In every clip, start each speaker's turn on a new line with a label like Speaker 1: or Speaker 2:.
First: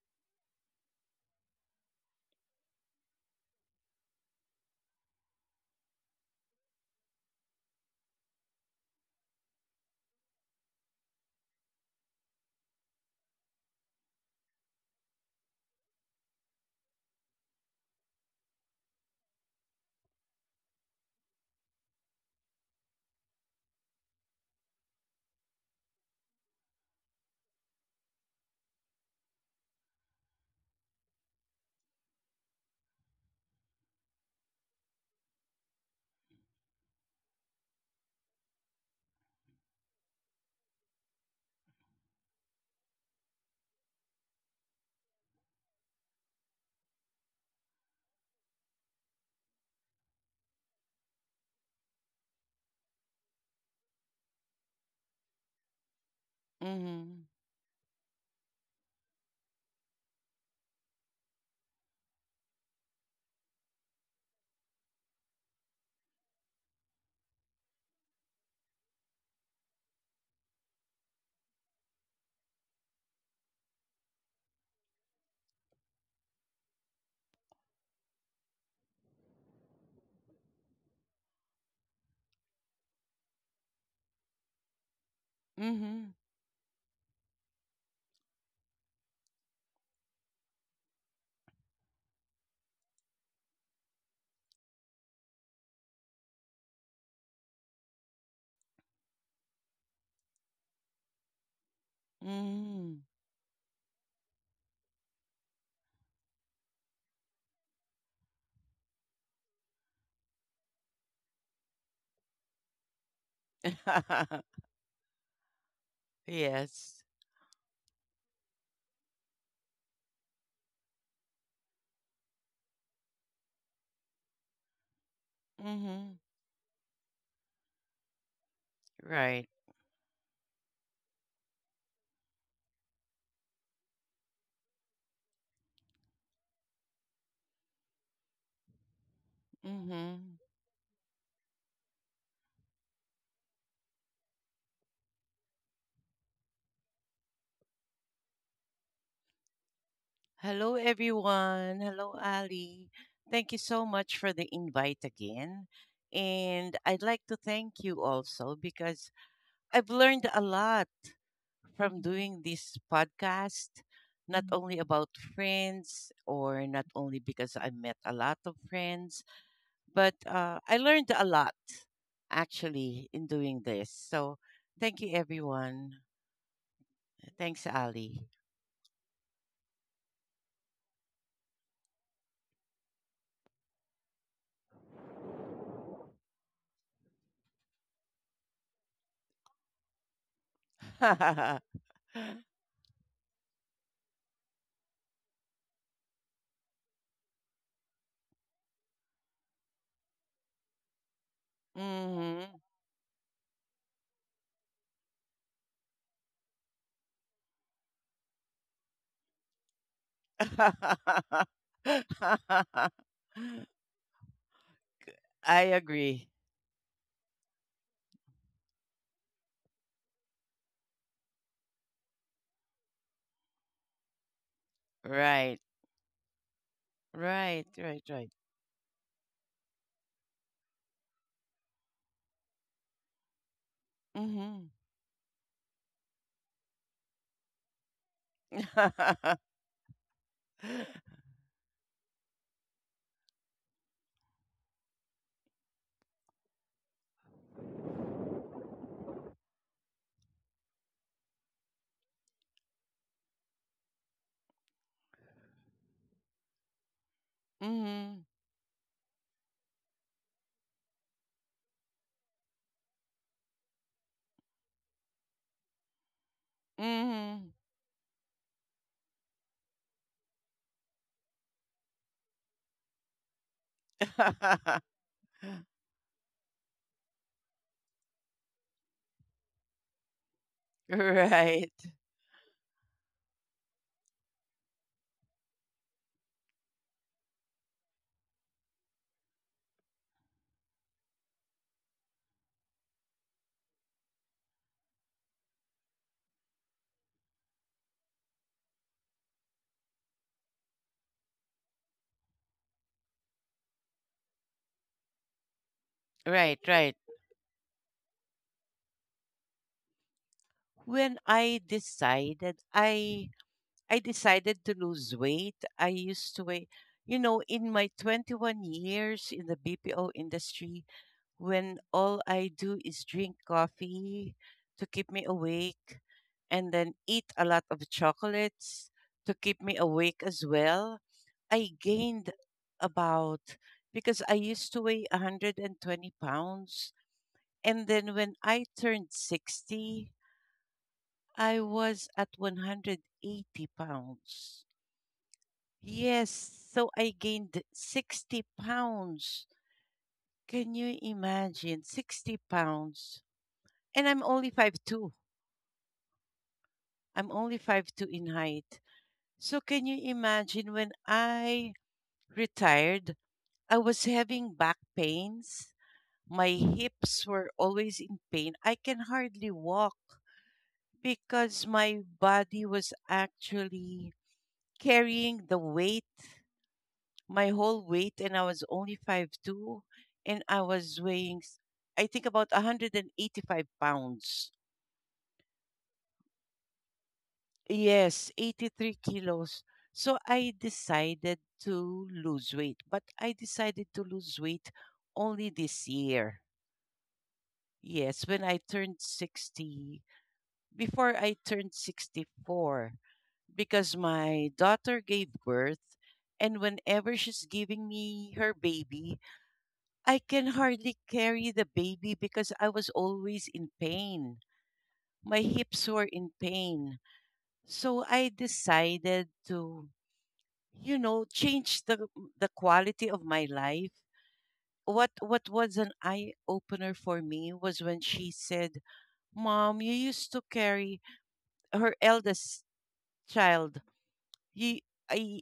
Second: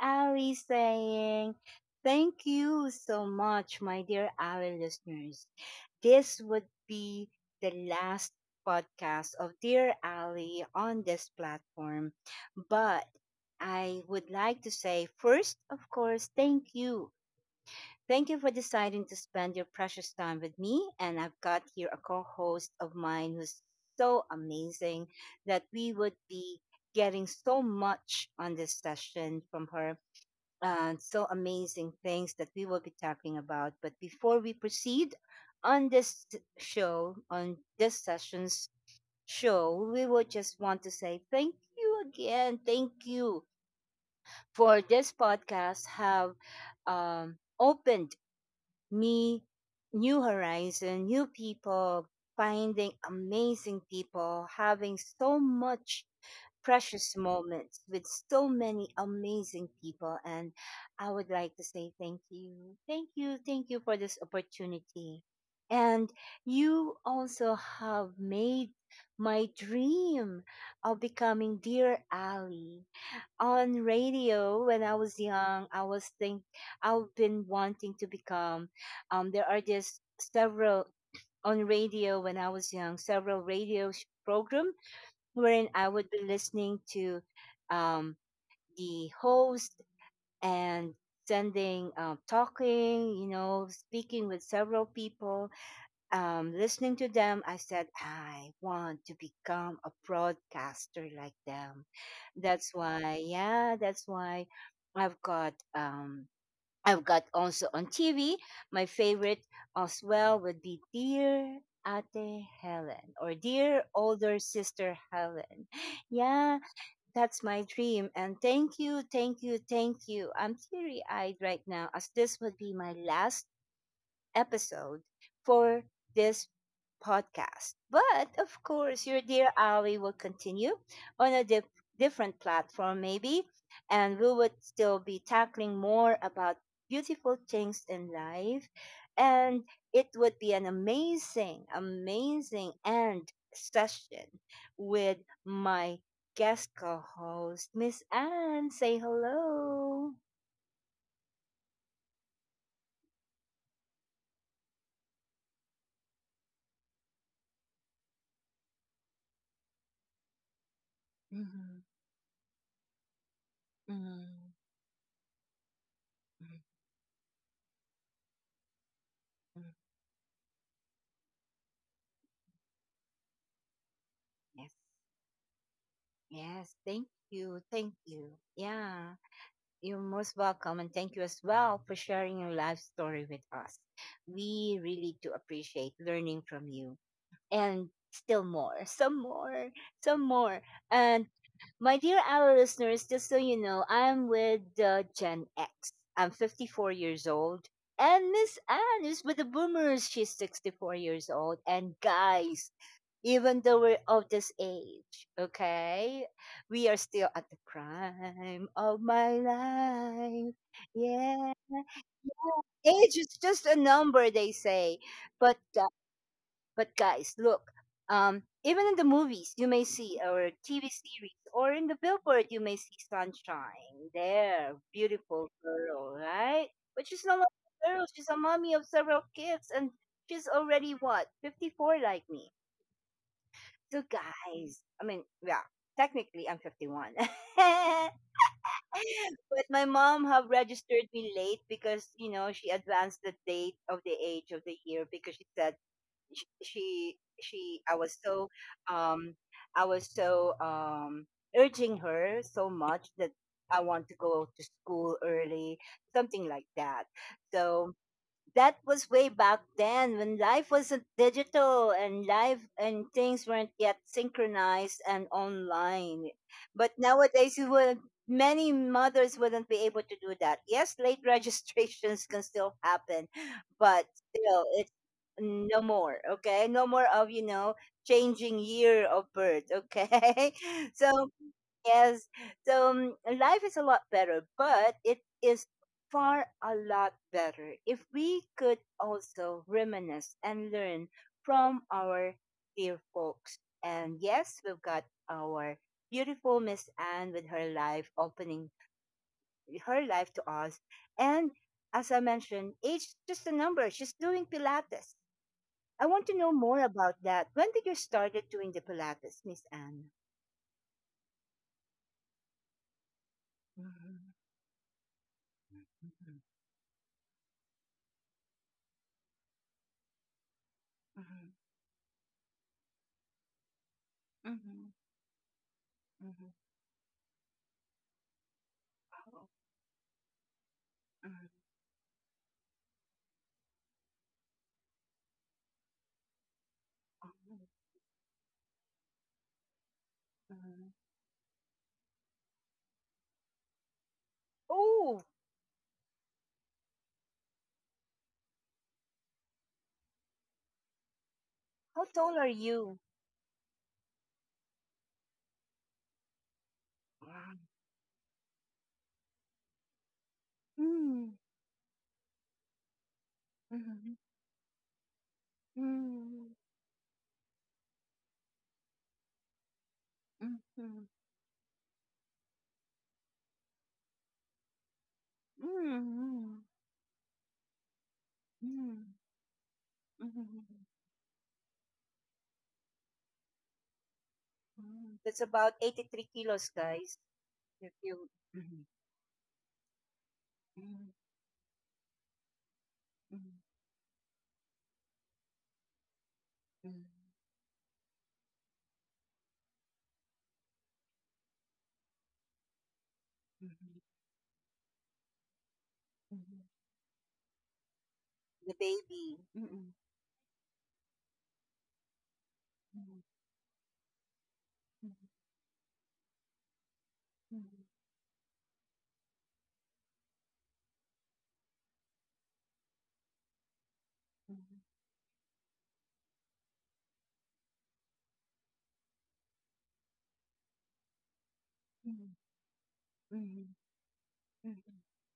Speaker 1: Ali saying, thank you so much, my dear Ali listeners. This would be the last podcast of Dear Ali on this platform, but I would like to say first, of course, thank you for deciding to spend your precious time with me. And I've got here a co host of mine who's so amazing that we would be getting so much on this session from her. And so amazing things that we will be talking about. But before we proceed on this show, on this session's show, we would just want to say thank you again. Thank you for this podcast. Have opened me new horizon new people finding amazing people having so much precious
Speaker 2: Mhm.
Speaker 1: moments with so many amazing people. And I would like to say thank you thank you for this opportunity. And you also have made my dream of becoming dear ali on radio. When I was young, I was think I've been wanting to become. There are just several on radio when I was young, several program wherein I would
Speaker 2: Mhm.
Speaker 1: be listening to um, the host and sending talking, you know, speaking with several people. Listening to them, I said, I want to become a broadcaster like them. That's
Speaker 2: Mhm.
Speaker 1: why, yeah, that's why I've got, um, I've got also on TV, my favorite as well would be Dear Ate Helen or Dear Older Sister Helen. Yeah,
Speaker 2: Yes.
Speaker 1: that's my dream. And thank you, thank you, thank you. I'm teary eyed right now as this would be my last episode for
Speaker 2: Mhm.
Speaker 1: this podcast. But of course, your
Speaker 2: Right.
Speaker 1: dear Ali will continue on a different platform, maybe, and we would still be tackling more about beautiful things in life. And it
Speaker 2: Mhm.
Speaker 1: would be an amazing, amazing end session with my guest co host, Miss Anne. Say hello.
Speaker 2: Hello everyone. Hello, Ali. Thank you so much for the invite again. And I'd like to thank you also because I've learned a lot
Speaker 1: Mhm,
Speaker 2: from doing this podcast, not
Speaker 1: mhm,
Speaker 2: Only about friends,
Speaker 1: mhm,
Speaker 2: or not only because I met a lot of friends,
Speaker 1: mhm.
Speaker 2: but I learned a lot actually in doing this. So
Speaker 1: Yes.
Speaker 2: thank you, everyone.
Speaker 1: Yes, thank you.
Speaker 2: Thanks,
Speaker 1: Thank
Speaker 2: Ali.
Speaker 1: you. Yeah, you're most welcome. And thank you as well for sharing your life story with us. We really do appreciate learning from you and still more, some more. And my dear our listeners, just so you know, I'm with the Gen X. I'm 54 years old. And Miss Anne is with the boomers. She's 64 years old. And
Speaker 2: hmm
Speaker 1: guys, even though we're of this age, okay, we are still at the prime of my life. Yeah. Age is just a number, they say. But
Speaker 2: I agree.
Speaker 1: but guys, look, even in the movies you may see, or TV series, or in the billboard you may see sunshine. There, beautiful
Speaker 2: Right,
Speaker 1: girl, right? But she's not only
Speaker 2: right,
Speaker 1: a
Speaker 2: right,
Speaker 1: girl.
Speaker 2: right.
Speaker 1: She's a mommy of several kids, and she's already what 54, like me. So
Speaker 2: Mm-hmm.
Speaker 1: guys, I mean, yeah, technically I'm 51, but my mom have registered me late because you know she advanced the date of the age of the year because she said sh- she she I was so um I was so um urging her so much that I want to go to school early, something like that. So
Speaker 2: mm-hmm.
Speaker 1: that was way back then when life wasn't digital and life and things weren't yet synchronized and online. But
Speaker 2: Mm-hmm.
Speaker 1: nowadays, many mothers wouldn't be able to do that. Yes, late registrations can still happen, but still, it's no more. Okay, no more of you know changing year of birth. Okay, so
Speaker 2: right,
Speaker 1: yes. So life is a lot better, but it is far a lot better if we could also reminisce and learn from our dear folks. And yes, we've got our beautiful Miss Anne with her life opening her life to us. And as I mentioned, age is just a number. She's doing Pilates. I want to know
Speaker 2: right,
Speaker 1: more
Speaker 2: right.
Speaker 1: about that. When did you started doing the Pilates, Miss Anne?
Speaker 2: When I decided, I
Speaker 1: Mhm,
Speaker 2: decided to lose weight. I used
Speaker 1: mhm,
Speaker 2: to weigh, in my 21 years in the BPO industry,
Speaker 1: mhm,
Speaker 2: when all I do is drink coffee to
Speaker 1: mhm.
Speaker 2: keep me awake,
Speaker 1: Mhm.
Speaker 2: and then eat a lot of chocolates to
Speaker 1: Oh.
Speaker 2: keep me awake as well,
Speaker 1: Mhm.
Speaker 2: I gained about, because I used to weigh 120 pounds.
Speaker 1: Mhm.
Speaker 2: And then when I turned 60,
Speaker 1: Mhm.
Speaker 2: I was at 180 pounds.
Speaker 1: Oh,
Speaker 2: Yes, so I gained 60 pounds. Can you imagine?
Speaker 1: how
Speaker 2: 60
Speaker 1: tall are you?
Speaker 2: pounds. And I'm only 5'2". I'm only 5'2" in height. So can you imagine, when
Speaker 1: Mm.
Speaker 2: I retired, I was
Speaker 1: Mhm.
Speaker 2: having back pains. My
Speaker 1: Mm.
Speaker 2: hips were always in pain. I can hardly walk
Speaker 1: Mhm.
Speaker 2: because my body was actually carrying the weight
Speaker 1: Mm.
Speaker 2: my whole weight, and I was only
Speaker 1: Mm.
Speaker 2: 5'2", and I
Speaker 1: Mhm.
Speaker 2: was weighing I think about 185 pounds.
Speaker 1: Mm. That's about 83 kilos, guys. If
Speaker 2: Yes,
Speaker 1: you Mhm.
Speaker 2: 83 kilos. So I
Speaker 1: Mm.
Speaker 2: decided to lose weight, but I
Speaker 1: Mm.
Speaker 2: decided to lose weight only this year.
Speaker 1: Mm.
Speaker 2: Yes, when I turned 60, before I turned 64, because
Speaker 1: Mhm.
Speaker 2: my daughter gave birth, and
Speaker 1: Mhm.
Speaker 2: whenever she's giving me her
Speaker 1: the
Speaker 2: baby,
Speaker 1: baby. Mm-mm.
Speaker 2: I can hardly carry the baby because I was
Speaker 1: Mm-mm.
Speaker 2: always in pain. My hips were in pain.
Speaker 1: Mm-mm.
Speaker 2: So I decided to, change the quality of my life.
Speaker 1: Mm-mm.
Speaker 2: What was an eye opener for me was when she said, "Mom, you used to carry her
Speaker 1: Mm-mm.
Speaker 2: eldest
Speaker 1: Mm-mm.
Speaker 2: child. You I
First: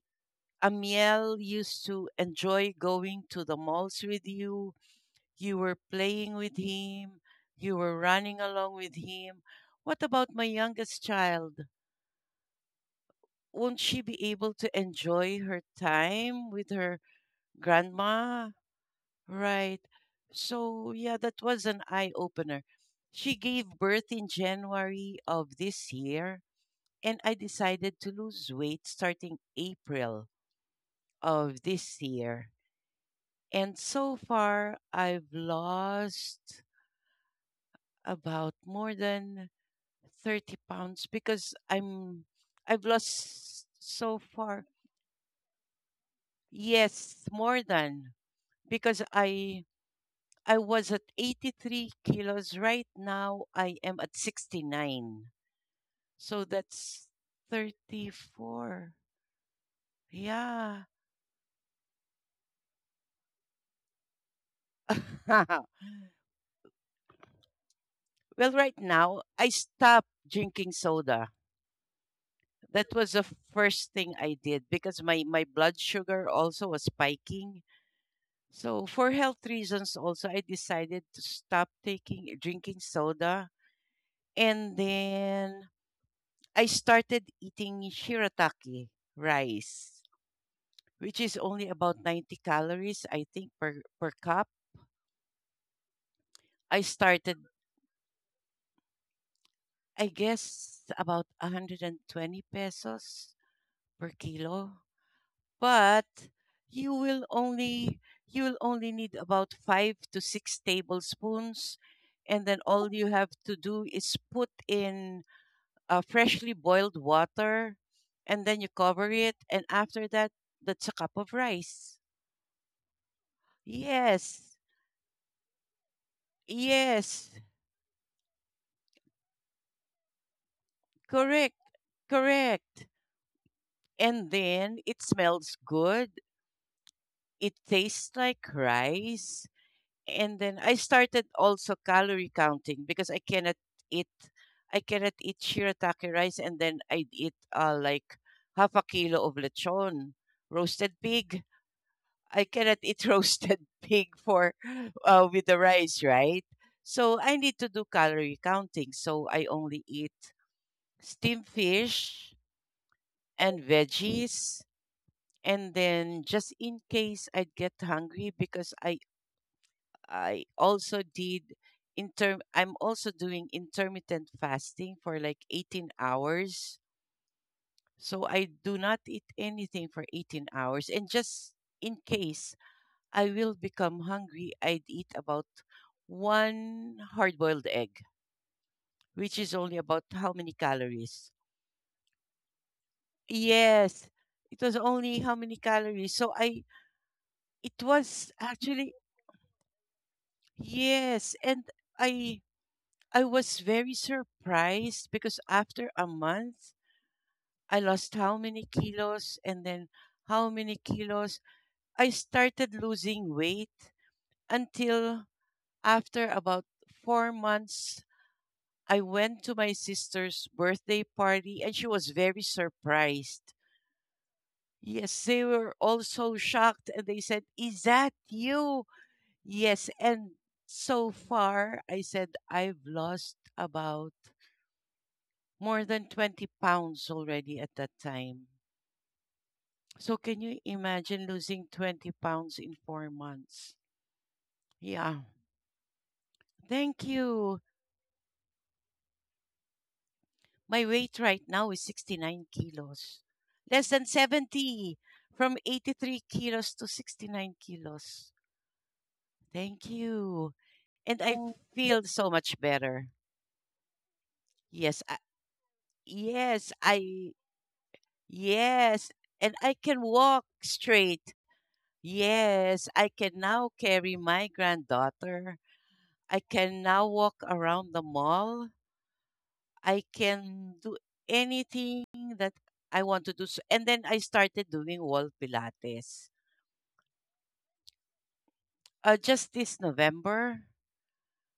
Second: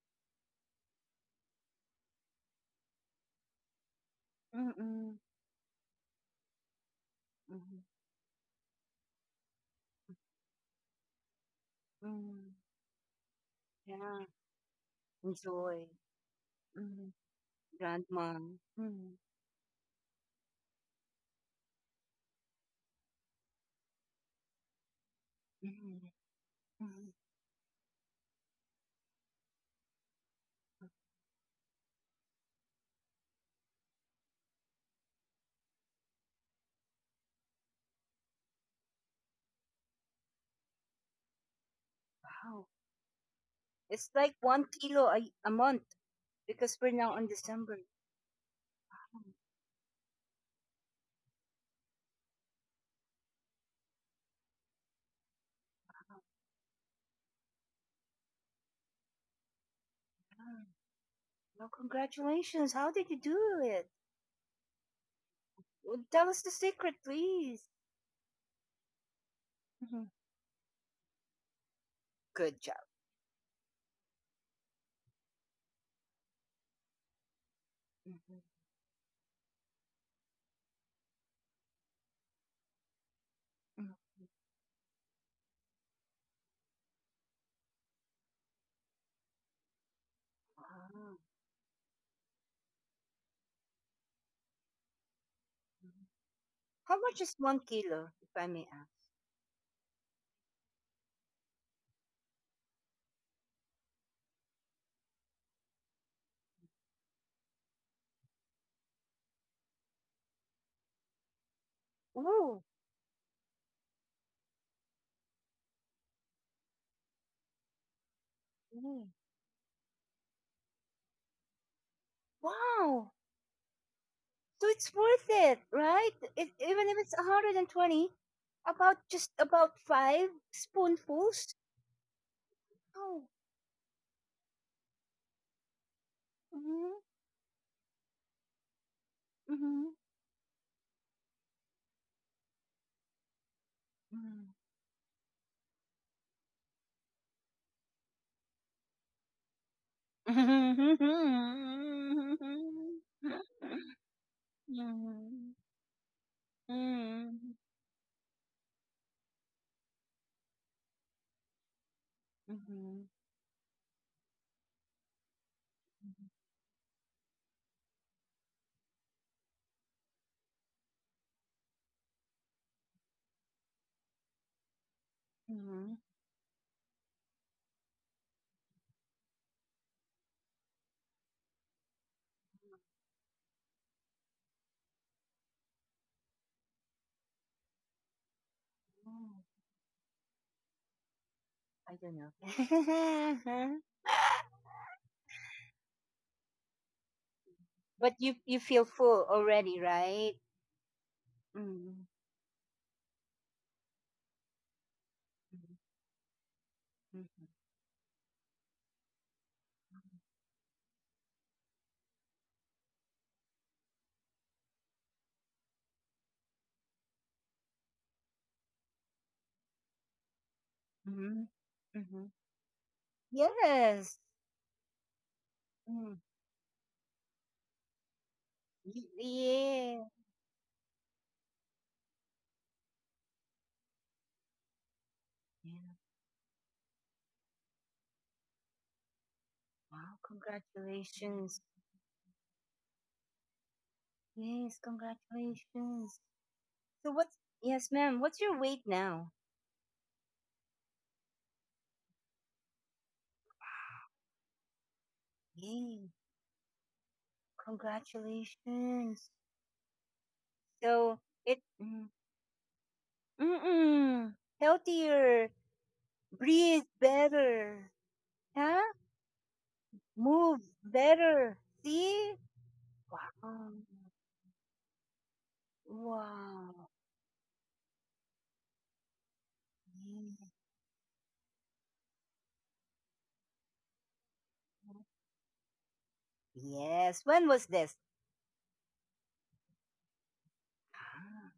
Speaker 2: Amiel used to enjoy going to the malls with you. You were playing with him. You were running along with him. What about my youngest child? Won't she
Speaker 1: Yeah,
Speaker 2: be able to enjoy her
Speaker 1: enjoy.
Speaker 2: time with her
Speaker 1: Grandma.
Speaker 2: grandma?"
Speaker 1: Mhm,
Speaker 2: Right. So, yeah, that was an eye opener. She gave birth in January of this
Speaker 1: mhm,
Speaker 2: year,
Speaker 1: mhm.
Speaker 2: and I decided to lose weight starting April of this year. And so far, I've lost about more than 30 pounds because I'm
Speaker 1: Wow.
Speaker 2: I've lost
Speaker 1: It's
Speaker 2: so
Speaker 1: like one
Speaker 2: far.
Speaker 1: kilo a, a month because we're now
Speaker 2: Yes,
Speaker 1: in
Speaker 2: more
Speaker 1: December.
Speaker 2: than, because
Speaker 1: Oh,
Speaker 2: I was at 83 kilos. Right now I am at 69.
Speaker 1: oh,
Speaker 2: So that's 34.
Speaker 1: oh.
Speaker 2: Yeah.
Speaker 1: Well, congratulations. How did you do it?
Speaker 2: Well,
Speaker 1: Well, tell us the secret, please.
Speaker 2: right now I
Speaker 1: Mhm.
Speaker 2: stopped drinking soda.
Speaker 1: Good job.
Speaker 2: That was the first thing I did because my blood sugar also was spiking.
Speaker 1: Mhm,
Speaker 2: So for health reasons also, I decided to stop taking drinking soda,
Speaker 1: mhm.
Speaker 2: and then I started eating shirataki rice,
Speaker 1: Wow.
Speaker 2: which is only about 90 calories, I think, per cup.
Speaker 1: Mhm.
Speaker 2: I
Speaker 1: How much is
Speaker 2: started
Speaker 1: one kilo, if I may ask?
Speaker 2: I guess about 120 pesos per kilo, but you will only you will only need about 5 to 6 tablespoons, and then
Speaker 1: Oh,
Speaker 2: all you have to do is put in freshly boiled water, and then you
Speaker 1: mhm.
Speaker 2: cover it, and after that, that's a cup of rice.
Speaker 1: Wow.
Speaker 2: Yes,
Speaker 1: So it's worth it, right? Even if it's
Speaker 2: yes,
Speaker 1: 120, about just about five spoonfuls.
Speaker 2: correct, correct.
Speaker 1: Oh,
Speaker 2: And then it smells good.
Speaker 1: Mhm,
Speaker 2: It tastes like rice.
Speaker 1: mhm,
Speaker 2: And then I started also calorie counting because eat,
Speaker 1: mhm.
Speaker 2: I cannot eat shirataki rice, and then I'd eat like half a kilo of lechon,
Speaker 1: Mhm,
Speaker 2: roasted
Speaker 1: mhm,
Speaker 2: pig. I cannot
Speaker 1: mhm,
Speaker 2: eat roasted pig for with the rice, right? So I need to do calorie counting. So I only eat steamed fish
Speaker 1: mhm, mhm.
Speaker 2: and veggies, and then just in case I get hungry, because I also did I'm also doing intermittent fasting for like 18 hours. So I do not eat anything for 18 hours, and just in case I will become hungry, I'd eat about one hard boiled egg,
Speaker 1: Oh,
Speaker 2: which is only about how many calories?
Speaker 1: I don't know.
Speaker 2: Yes, it was only how many calories. So I, it
Speaker 1: But
Speaker 2: was
Speaker 1: you feel
Speaker 2: actually,
Speaker 1: full already, right?
Speaker 2: yes. And
Speaker 1: Mm,
Speaker 2: I, I was very surprised because after a month,
Speaker 1: mhm,
Speaker 2: I lost how many kilos, and then how many kilos. I started losing weight until after about 4 months I went to my sister's birthday
Speaker 1: mhm,
Speaker 2: party, and she was
Speaker 1: mhm.
Speaker 2: very surprised.
Speaker 1: Yes.
Speaker 2: Yes, they were all
Speaker 1: Mm,
Speaker 2: so shocked, and they said, "Is that you?" Yes.
Speaker 1: Yeah.
Speaker 2: And so far, I said, I've lost about
Speaker 1: Yeah.
Speaker 2: more than 20 pounds already at that time. So
Speaker 1: Wow.
Speaker 2: can you imagine
Speaker 1: Congratulations.
Speaker 2: losing 20 pounds in 4 months?
Speaker 1: Yes.
Speaker 2: Yeah.
Speaker 1: Congratulations.
Speaker 2: Thank
Speaker 1: So what's
Speaker 2: you.
Speaker 1: yes, ma'am? What's your weight now?
Speaker 2: My weight right now is 69 kilos. Less than 70, from
Speaker 1: Yay!
Speaker 2: 83 kilos to 69 kilos.
Speaker 1: Congratulations.
Speaker 2: Thank you.
Speaker 1: So
Speaker 2: And I, oh,
Speaker 1: it
Speaker 2: feel
Speaker 1: mm,
Speaker 2: so much better.
Speaker 1: mm-mm,
Speaker 2: Yes, I,
Speaker 1: healthier,
Speaker 2: yes,
Speaker 1: breathe
Speaker 2: I,
Speaker 1: better, huh?
Speaker 2: yes. And I can walk
Speaker 1: Move
Speaker 2: straight.
Speaker 1: better. See?
Speaker 2: Yes, I can
Speaker 1: Wow.
Speaker 2: now carry my granddaughter. I can
Speaker 1: Wow.
Speaker 2: now walk around the mall. I can do anything that I want to do. So, and then I started doing wall Pilates.
Speaker 1: Yes. When was this?
Speaker 2: Just this November.
Speaker 1: Ah,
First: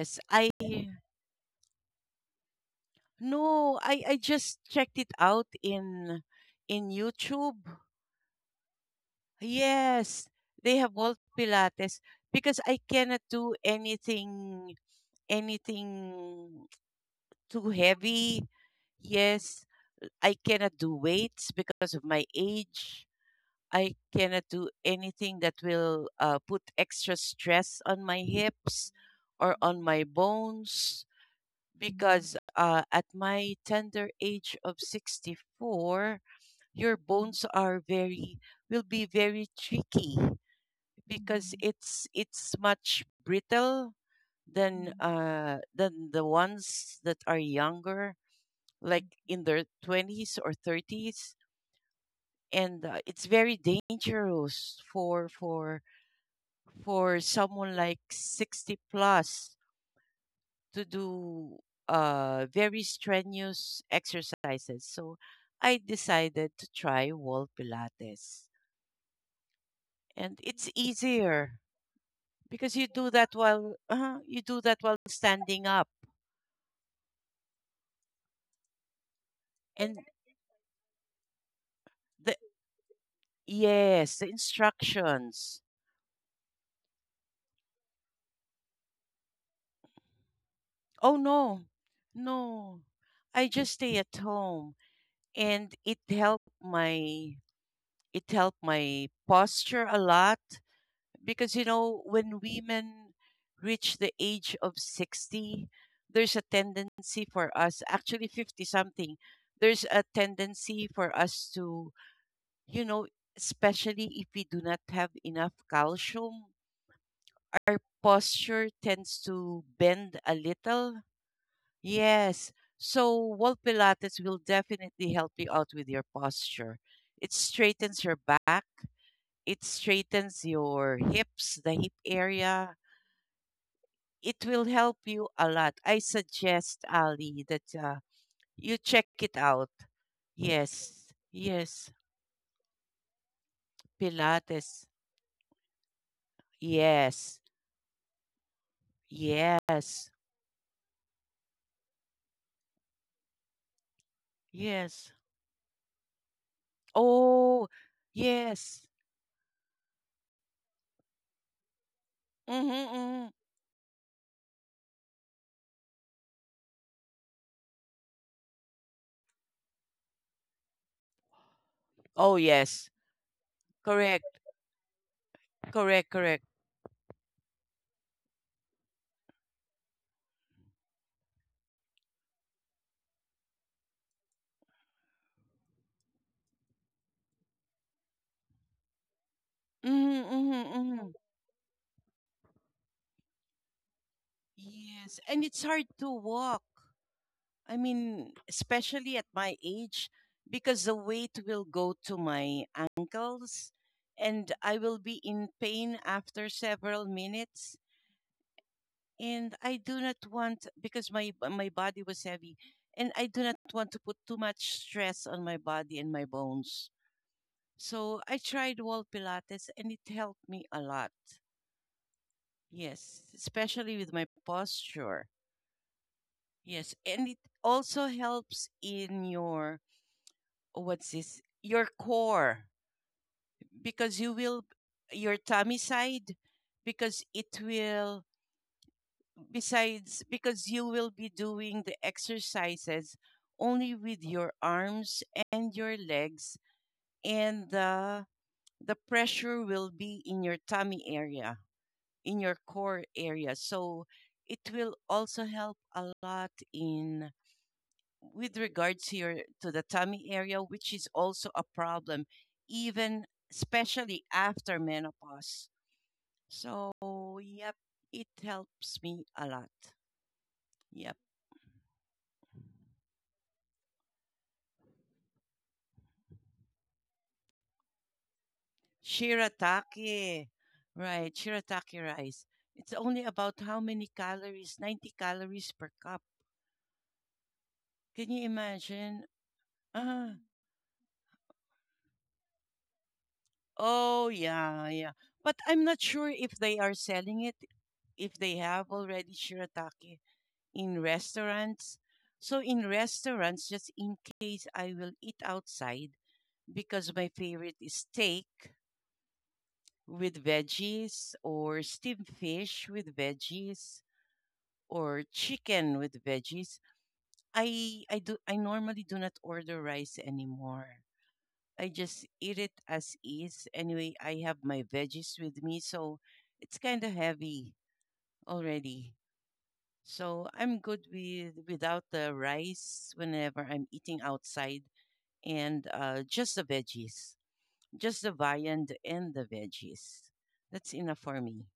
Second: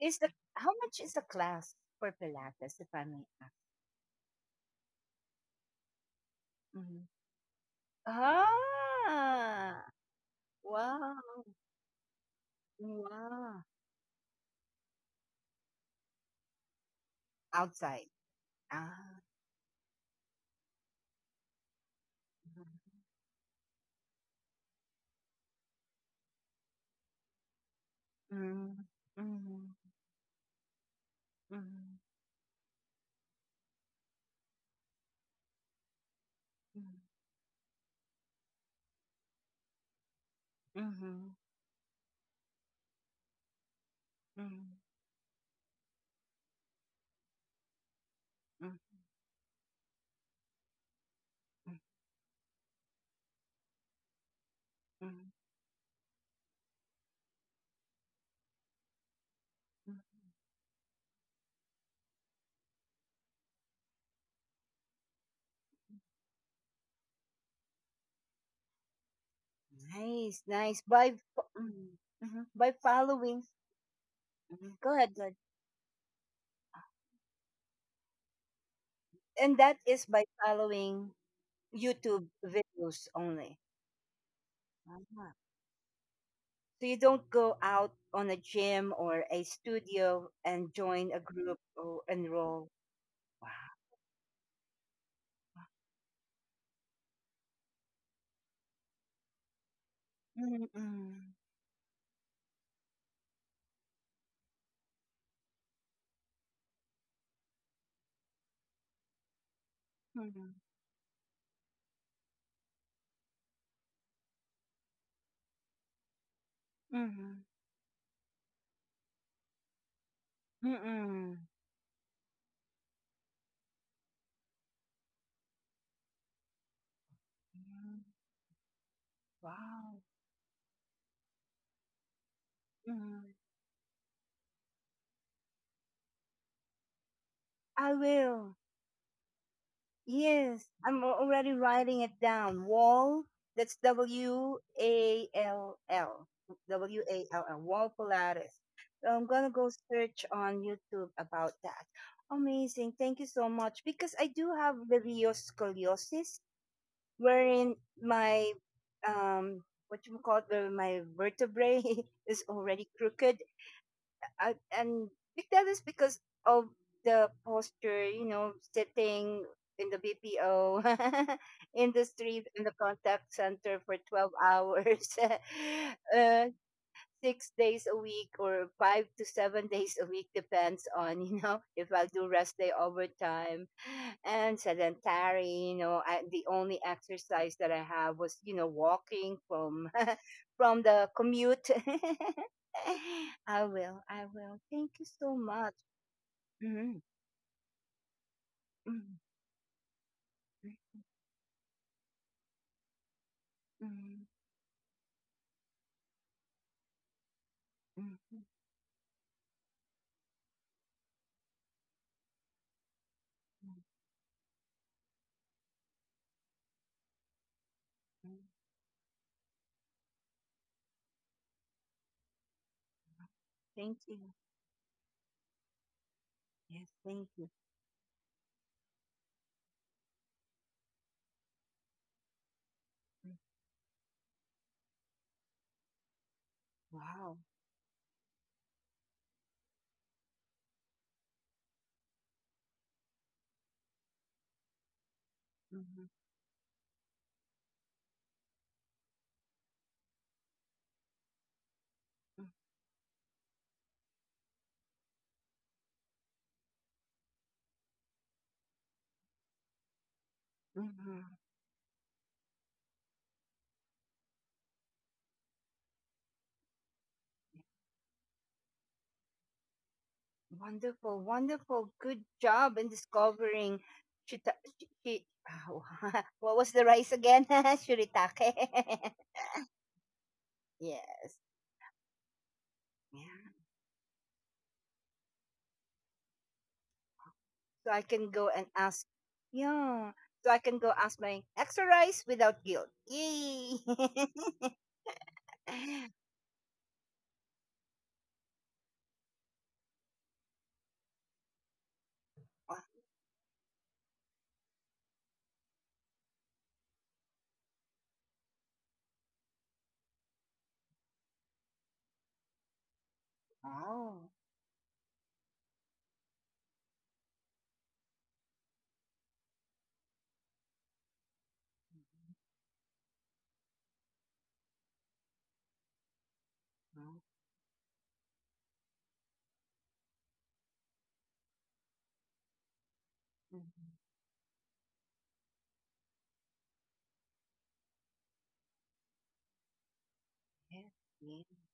Speaker 1: Is the
Speaker 2: I
Speaker 1: how much is the class for Pilates, if I may ask?
Speaker 2: no, I just checked it out in
Speaker 1: Mhm.
Speaker 2: YouTube.
Speaker 1: Ah.
Speaker 2: Yes, they have
Speaker 1: Wow.
Speaker 2: wall Pilates because I cannot do
Speaker 1: Wow.
Speaker 2: anything too
Speaker 1: Outside.
Speaker 2: heavy.
Speaker 1: Ah.
Speaker 2: Yes, I cannot do weights because of my age. I cannot do anything that will put extra stress on my
Speaker 1: Mhm,
Speaker 2: hips or
Speaker 1: mhm,
Speaker 2: on my bones,
Speaker 1: mhm,
Speaker 2: because at my tender age of 64,
Speaker 1: mhm,
Speaker 2: your bones are very will be very tricky
Speaker 1: mhm,
Speaker 2: because it's much brittle
Speaker 1: mhm,
Speaker 2: than than the ones that are younger,
Speaker 1: mhm,
Speaker 2: like in their 20s or 30s,
Speaker 1: mhm,
Speaker 2: and it's very dangerous for for someone like 60 plus
Speaker 1: mhm.
Speaker 2: to do very strenuous exercises. So I decided to try wall Pilates.
Speaker 1: Nice,
Speaker 2: And
Speaker 1: nice.
Speaker 2: it's
Speaker 1: By fo-
Speaker 2: easier
Speaker 1: mhm, mhm. by
Speaker 2: because
Speaker 1: following,
Speaker 2: you do
Speaker 1: mhm.
Speaker 2: that
Speaker 1: go
Speaker 2: while
Speaker 1: ahead, go ahead.
Speaker 2: standing up.
Speaker 1: And that is
Speaker 2: And
Speaker 1: by following YouTube
Speaker 2: the
Speaker 1: videos only.
Speaker 2: yes, the
Speaker 1: Ah.
Speaker 2: instructions.
Speaker 1: So you don't go out on a gym or a studio and join a
Speaker 2: Oh,
Speaker 1: group
Speaker 2: no.
Speaker 1: or enroll.
Speaker 2: No.
Speaker 1: Wow.
Speaker 2: I just stay at home, and it helped my posture a lot
Speaker 1: Mm-mm.
Speaker 2: because when women reach the age of 60, there's a tendency for us, actually 50 something, there's a
Speaker 1: Mm-mm.
Speaker 2: tendency for us to, you know especially if we do not have enough calcium,
Speaker 1: Mm-mm.
Speaker 2: our posture tends to bend a little.
Speaker 1: Mm-mm.
Speaker 2: Yes, so wall Pilates will definitely help you out with your posture. It straightens your back. It straightens your hips, the hip area.
Speaker 1: Wow.
Speaker 2: It will help you a lot. I suggest, Ali, that
Speaker 1: I will.
Speaker 2: you check it out.
Speaker 1: Yes, I'm
Speaker 2: Yes,
Speaker 1: already
Speaker 2: yes,
Speaker 1: writing it down. Wall, that's W
Speaker 2: Pilates.
Speaker 1: A L L. W A
Speaker 2: Yes,
Speaker 1: L L, Wall Pilates. So I'm going to go
Speaker 2: yes,
Speaker 1: search on YouTube about that. Amazing. Thank you so much. Because I do have
Speaker 2: yes.
Speaker 1: sclerosis,
Speaker 2: Oh,
Speaker 1: wherein my,
Speaker 2: yes.
Speaker 1: um, what you call it, where my vertebrae is
Speaker 2: Mm-hmm,
Speaker 1: already
Speaker 2: hmm.
Speaker 1: crooked. And that is because of the posture, you know, sitting in the BPO
Speaker 2: Oh,
Speaker 1: industry in the
Speaker 2: yes.
Speaker 1: contact center for
Speaker 2: Correct,
Speaker 1: 12 hours.
Speaker 2: correct, correct.
Speaker 1: uh, 6 days a week or 5 to 7 days a week depends on you know if I'll do rest day overtime and sedentary you know the only exercise that I have was you know walking from from
Speaker 2: Mm-hmm,
Speaker 1: the
Speaker 2: hmm.
Speaker 1: commute. I will Thank you
Speaker 2: Yes,
Speaker 1: so
Speaker 2: and it's
Speaker 1: much.
Speaker 2: hard to walk.
Speaker 1: Mhm,
Speaker 2: I mean,
Speaker 1: mhm,
Speaker 2: especially at my age, because the weight will go to my ankles,
Speaker 1: mhm,
Speaker 2: and I will be in pain after several minutes.
Speaker 1: mhm, mhm,
Speaker 2: And I do not want, because my body was heavy, and I do not
Speaker 1: mhm,
Speaker 2: want to put too much stress on my body and my bones. So
Speaker 1: mhm.
Speaker 2: I tried wall Pilates, and it helped me a lot. Yes,
Speaker 1: thank
Speaker 2: especially with
Speaker 1: you
Speaker 2: my posture.
Speaker 1: yes
Speaker 2: Yes,
Speaker 1: Thank
Speaker 2: and it
Speaker 1: you.
Speaker 2: also helps in your, what's this, your core
Speaker 1: Mm,
Speaker 2: because you will, your tummy side, because
Speaker 1: wow.
Speaker 2: it will, besides, because you will be doing the exercises only with your arms and your
Speaker 1: Mhm,
Speaker 2: legs, and the pressure will be in your tummy area, in
Speaker 1: mhm,
Speaker 2: your core area, so it will also help a lot in, with regards here, to the tummy area, which is
Speaker 1: mhm.
Speaker 2: also a problem, even especially after menopause. So, yep, it helps me a lot. Yep.
Speaker 1: Wonderful, wonderful. Good job in discovering Shita shi- shi- what was the rice again? Shiritake.
Speaker 2: Shirataki. Right,
Speaker 1: Yes.
Speaker 2: shirataki rice. It's only
Speaker 1: Yeah.
Speaker 2: about how many calories? 90 calories per cup.
Speaker 1: So I
Speaker 2: Can
Speaker 1: can
Speaker 2: you
Speaker 1: go and ask.
Speaker 2: imagine?
Speaker 1: Yeah.
Speaker 2: Ah,
Speaker 1: So I can go ask my extra rice without guilt. Yay!
Speaker 2: oh, yeah, yeah. But I'm not sure if they are selling it, if they have already shirataki in restaurants. So
Speaker 1: Oh.
Speaker 2: in restaurants, just in case I will eat outside, because my favorite is steak with veggies, or steamed fish with veggies,
Speaker 1: Oh.
Speaker 2: or chicken with veggies. I normally do not order rice anymore. I just eat it as is. Anyway, I have my veggies with me, so it's kind of heavy already. So I'm good without the rice whenever I'm
Speaker 1: Mhm.
Speaker 2: eating outside, and just the veggies, just the viand and the veggies. That's enough for
Speaker 1: Yeah.
Speaker 2: me.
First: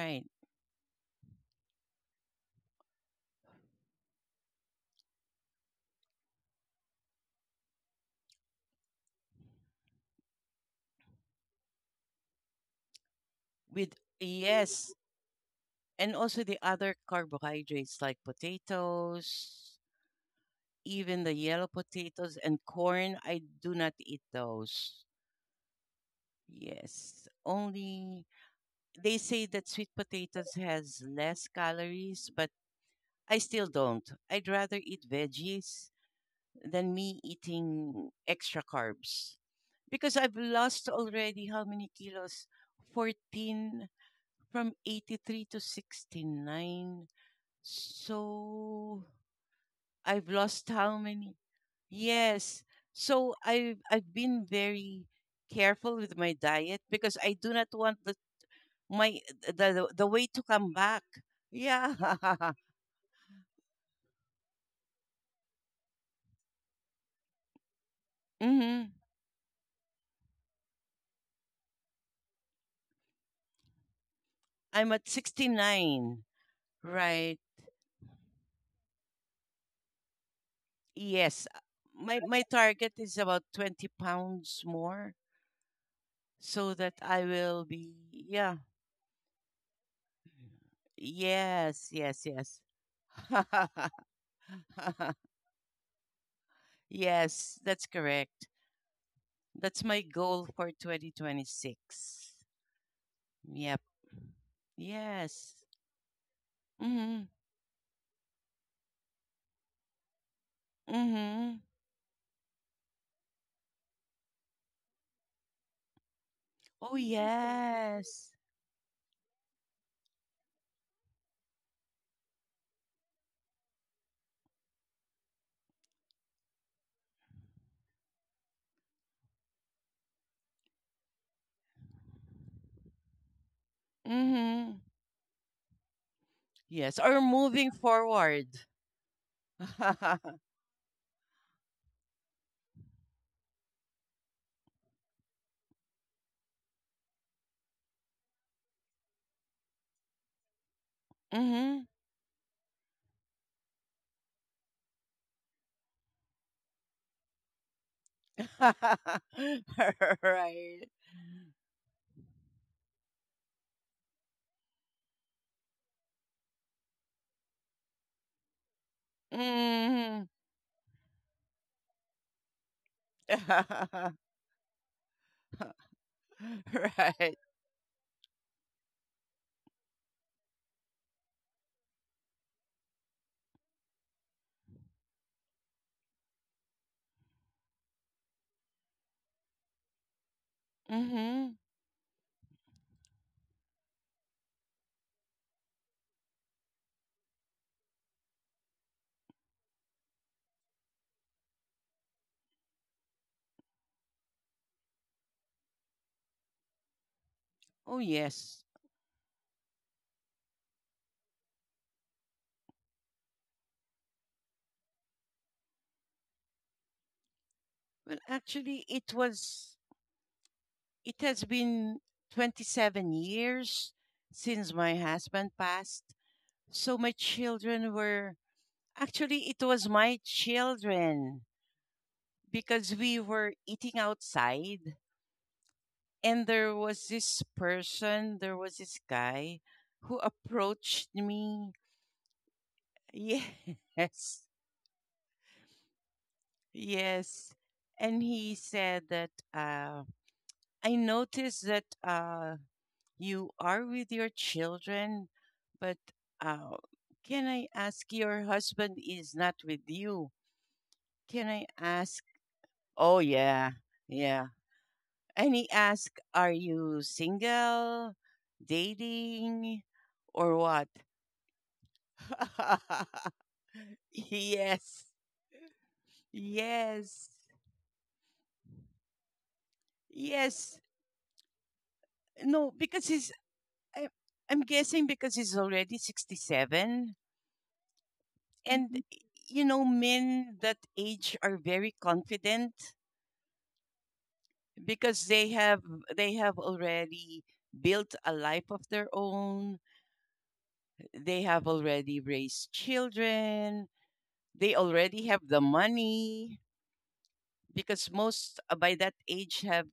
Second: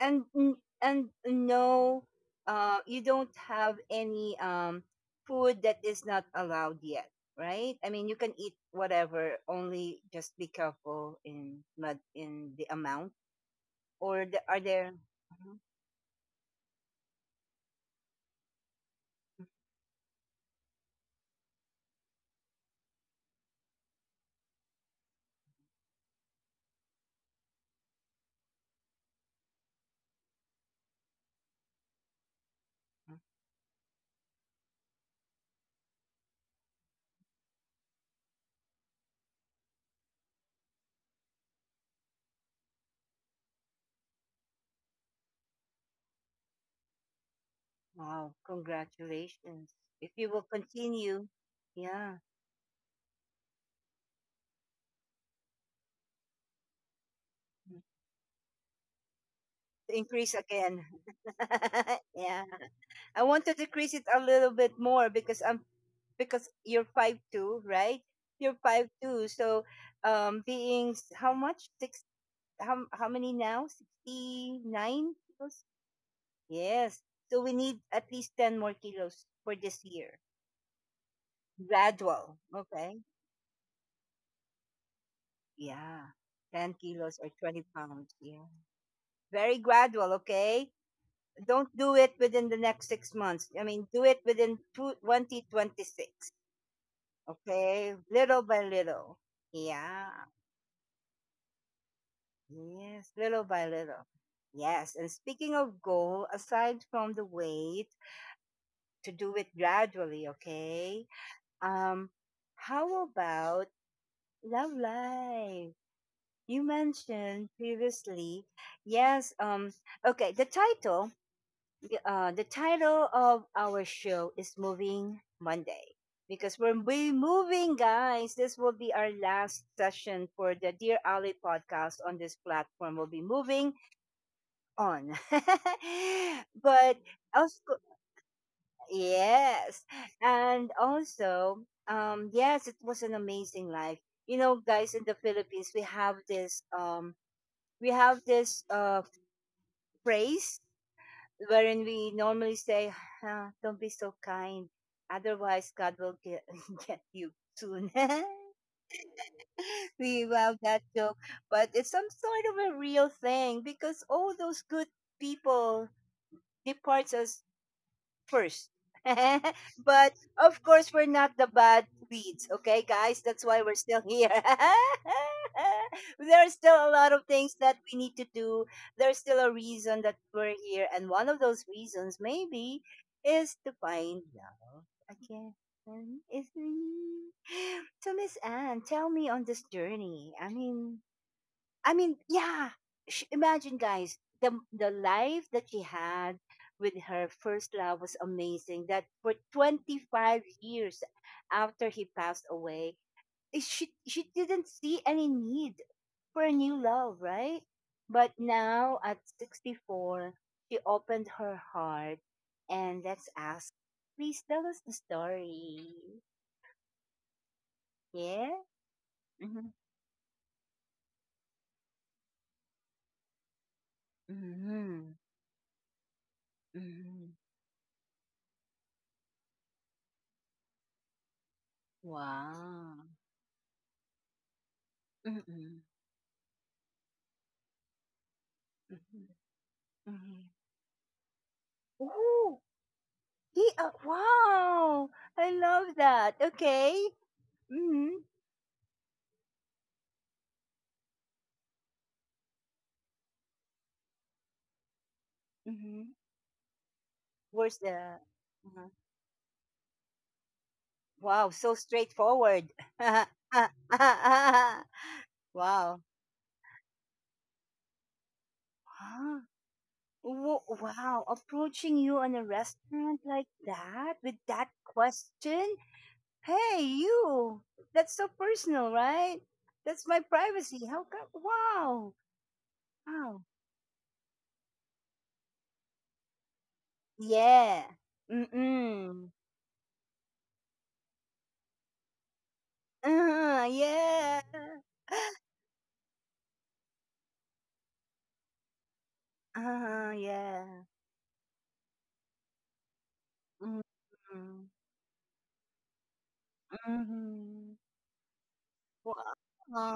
Speaker 1: And no you don't have any food that is not allowed yet, right? I mean you can eat whatever, only just be careful in not in the amount.
Speaker 2: With
Speaker 1: Or the, are there
Speaker 2: yes,
Speaker 1: Mhm,
Speaker 2: and also the other carbohydrates, like potatoes, even the yellow potatoes and corn, I do not eat those. Yes, only they say that sweet potatoes has less calories, but
Speaker 1: mhm.
Speaker 2: I still don't. I'd rather eat veggies than me eating extra carbs because I've lost already how many kilos? 14, from 83 to 69.
Speaker 1: Wow,
Speaker 2: So
Speaker 1: congratulations if you
Speaker 2: I've
Speaker 1: will
Speaker 2: lost how
Speaker 1: continue.
Speaker 2: many?
Speaker 1: Yeah,
Speaker 2: Yes. So I've been very careful with my diet because I do not want the my
Speaker 1: to increase
Speaker 2: weight to come
Speaker 1: again.
Speaker 2: back. Yeah.
Speaker 1: Yeah, I want to decrease it a little bit more because I'm because you're 5'2", right? You're five
Speaker 2: hmm
Speaker 1: two, so how much six? How many now? Sixty
Speaker 2: I'm at
Speaker 1: nine kilos.
Speaker 2: 69.
Speaker 1: Yes.
Speaker 2: Right.
Speaker 1: So we need at least ten more kilos for this year.
Speaker 2: Yes. uh, My
Speaker 1: Gradual.
Speaker 2: my target
Speaker 1: Okay.
Speaker 2: is about 20 pounds more
Speaker 1: Yeah. Ten
Speaker 2: so that
Speaker 1: kilos
Speaker 2: I
Speaker 1: or twenty
Speaker 2: will be,
Speaker 1: pounds. Yeah.
Speaker 2: yeah.
Speaker 1: Very gradual. Okay. Don't
Speaker 2: Yes,
Speaker 1: do it
Speaker 2: yes,
Speaker 1: within the
Speaker 2: yes.
Speaker 1: next 6 months. I mean, do it within two 2026.
Speaker 2: Yes, that's
Speaker 1: Okay, little
Speaker 2: correct.
Speaker 1: by little.
Speaker 2: That's my
Speaker 1: Yeah,
Speaker 2: goal for 2026.
Speaker 1: yes, little by
Speaker 2: Yep.
Speaker 1: little. Yes, and speaking
Speaker 2: Yes.
Speaker 1: of goal, aside from the
Speaker 2: Mhm.
Speaker 1: weight, to do it gradually, okay?
Speaker 2: Mhm.
Speaker 1: Um, how about love life? You
Speaker 2: Oh,
Speaker 1: mentioned
Speaker 2: yes.
Speaker 1: previously. Yes, okay, the title of our show is Moving Monday because we're we moving, guys. This will be our last session for the Dear Ali podcast on this platform. We'll be moving
Speaker 2: Mhm.
Speaker 1: on, but
Speaker 2: Yes, or
Speaker 1: also
Speaker 2: moving forward.
Speaker 1: yes, and also yes, it was an amazing life. You know, guys, in the Philippines, we have this phrase wherein
Speaker 2: mhm.
Speaker 1: we normally say, "Don't be so kind, otherwise God will get get you soon." We love that
Speaker 2: right.
Speaker 1: joke, but it's some sort of a real thing because all those good people departs us first. But
Speaker 2: hmm
Speaker 1: of course, we're not the bad weeds, okay, guys? That's why we're still here. There's still a lot of
Speaker 2: right.
Speaker 1: things that we need to do. There's still a reason that we're here. And one of those reasons, maybe, is to find love again. Is me. So, Miss Anne, tell me on this journey.
Speaker 2: Mm. hmm.
Speaker 1: Yeah. Sh Imagine, guys, the life that she had with her first love was amazing. That for 25 years after he passed away, eh, she didn't see any need for a new love, right?
Speaker 2: Oh,
Speaker 1: But
Speaker 2: yes.
Speaker 1: now at 64, she opened her heart, and let's ask. Please tell us the story.
Speaker 2: Well,
Speaker 1: Yeah.
Speaker 2: actually, it
Speaker 1: Mm-hmm.
Speaker 2: was. It has been 27 years since my
Speaker 1: Mm-hmm.
Speaker 2: husband passed. So my
Speaker 1: Mm-hmm.
Speaker 2: children were. Actually, it was my children
Speaker 1: Wow.
Speaker 2: because we were eating outside,
Speaker 1: Mm-hmm.
Speaker 2: and there was this person. There was this
Speaker 1: Mm-hmm.
Speaker 2: guy who
Speaker 1: Mhm.
Speaker 2: approached me.
Speaker 1: Oh, he,
Speaker 2: Yes,
Speaker 1: wow! I love that. Okay.
Speaker 2: yes.
Speaker 1: Mm-hmm.
Speaker 2: And he said that I noticed that you are with your children, but
Speaker 1: Mhm.
Speaker 2: uh, can I
Speaker 1: Where's
Speaker 2: ask,
Speaker 1: the?
Speaker 2: your
Speaker 1: uh
Speaker 2: husband is not with you?
Speaker 1: Wow,
Speaker 2: Can I
Speaker 1: so
Speaker 2: ask?
Speaker 1: straightforward.
Speaker 2: Oh, yeah, yeah. And he
Speaker 1: Wow.
Speaker 2: asked, are you single,
Speaker 1: Huh?
Speaker 2: dating, or what?
Speaker 1: Wow, approaching you in a restaurant like that with that
Speaker 2: Yes,
Speaker 1: question? Hey,
Speaker 2: yes,
Speaker 1: you. That's so personal, right? That's my
Speaker 2: yes.
Speaker 1: privacy. How come? Wow.
Speaker 2: No, because
Speaker 1: Wow.
Speaker 2: I, I'm guessing because he's already 67.
Speaker 1: Yeah.
Speaker 2: And,
Speaker 1: Mm-mm.
Speaker 2: you know, men that age are very confident
Speaker 1: Uh-huh, yeah.
Speaker 2: because they have already built a life of their own,
Speaker 1: Uh-huh, yeah.
Speaker 2: they have already raised children,
Speaker 1: Mm-hmm.
Speaker 2: they already have the money
Speaker 1: Mm-hmm.
Speaker 2: because most, by that age
Speaker 1: Wow.
Speaker 2: have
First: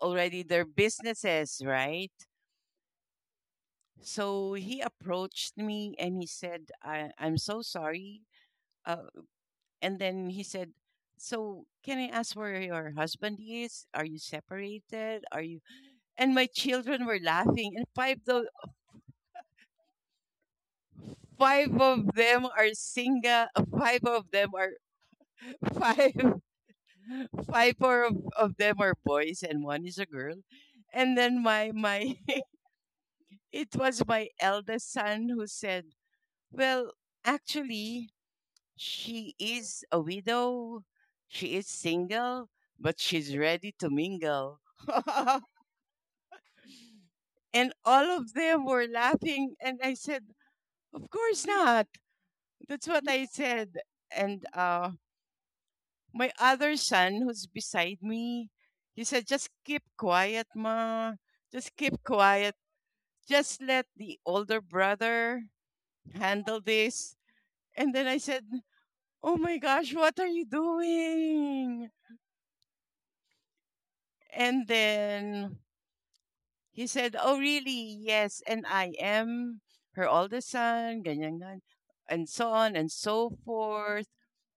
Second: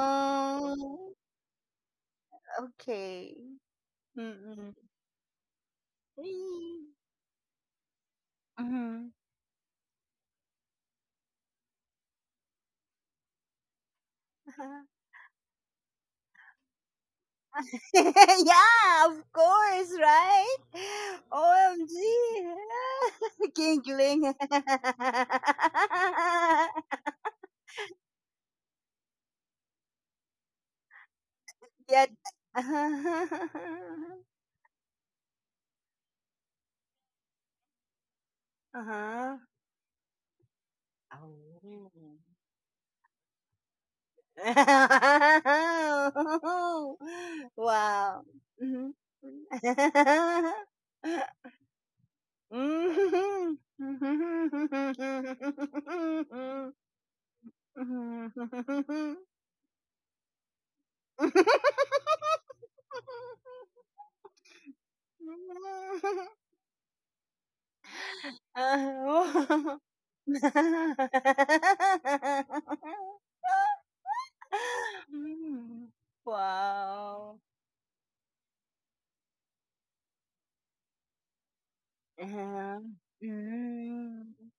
Speaker 2: already their businesses, right?
Speaker 1: Okay.
Speaker 2: So
Speaker 1: Mm-mm.
Speaker 2: he approached me and he said,
Speaker 1: Wee.
Speaker 2: I'm so sorry, uh,
Speaker 1: Mm-hmm.
Speaker 2: and then he said, so can I ask where your husband is? Are you
Speaker 1: Uh-huh.
Speaker 2: separated? Are you, and my children were laughing, and
Speaker 1: Yeah, of course, right?
Speaker 2: five of them
Speaker 1: OMG.
Speaker 2: are single, five of
Speaker 1: Giggling.
Speaker 2: them are, five, of them are boys and one is a girl. And then my
Speaker 1: Yet.
Speaker 2: my it was my eldest son who said, well, actually, she
Speaker 1: Uh-huh.
Speaker 2: is a widow. She
Speaker 1: Oh.
Speaker 2: is single, but she's ready to mingle. And all
Speaker 1: Wow.
Speaker 2: of them were
Speaker 1: Mhm.
Speaker 2: laughing. And I said, of course not. That's what I
Speaker 1: Mhm.
Speaker 2: said. And my other son, who's beside me, he said, just keep quiet, Ma. Just keep quiet. Just let the older brother handle this. And then I said, oh my
Speaker 1: Oh.
Speaker 2: gosh, what are you doing? And then
Speaker 1: Mm.
Speaker 2: he said,
Speaker 1: Wow.
Speaker 2: "Oh, really? Yes, and I am her oldest son, ganyan, ganyan, and so on and
Speaker 1: Um,
Speaker 2: so forth."
Speaker 1: mm,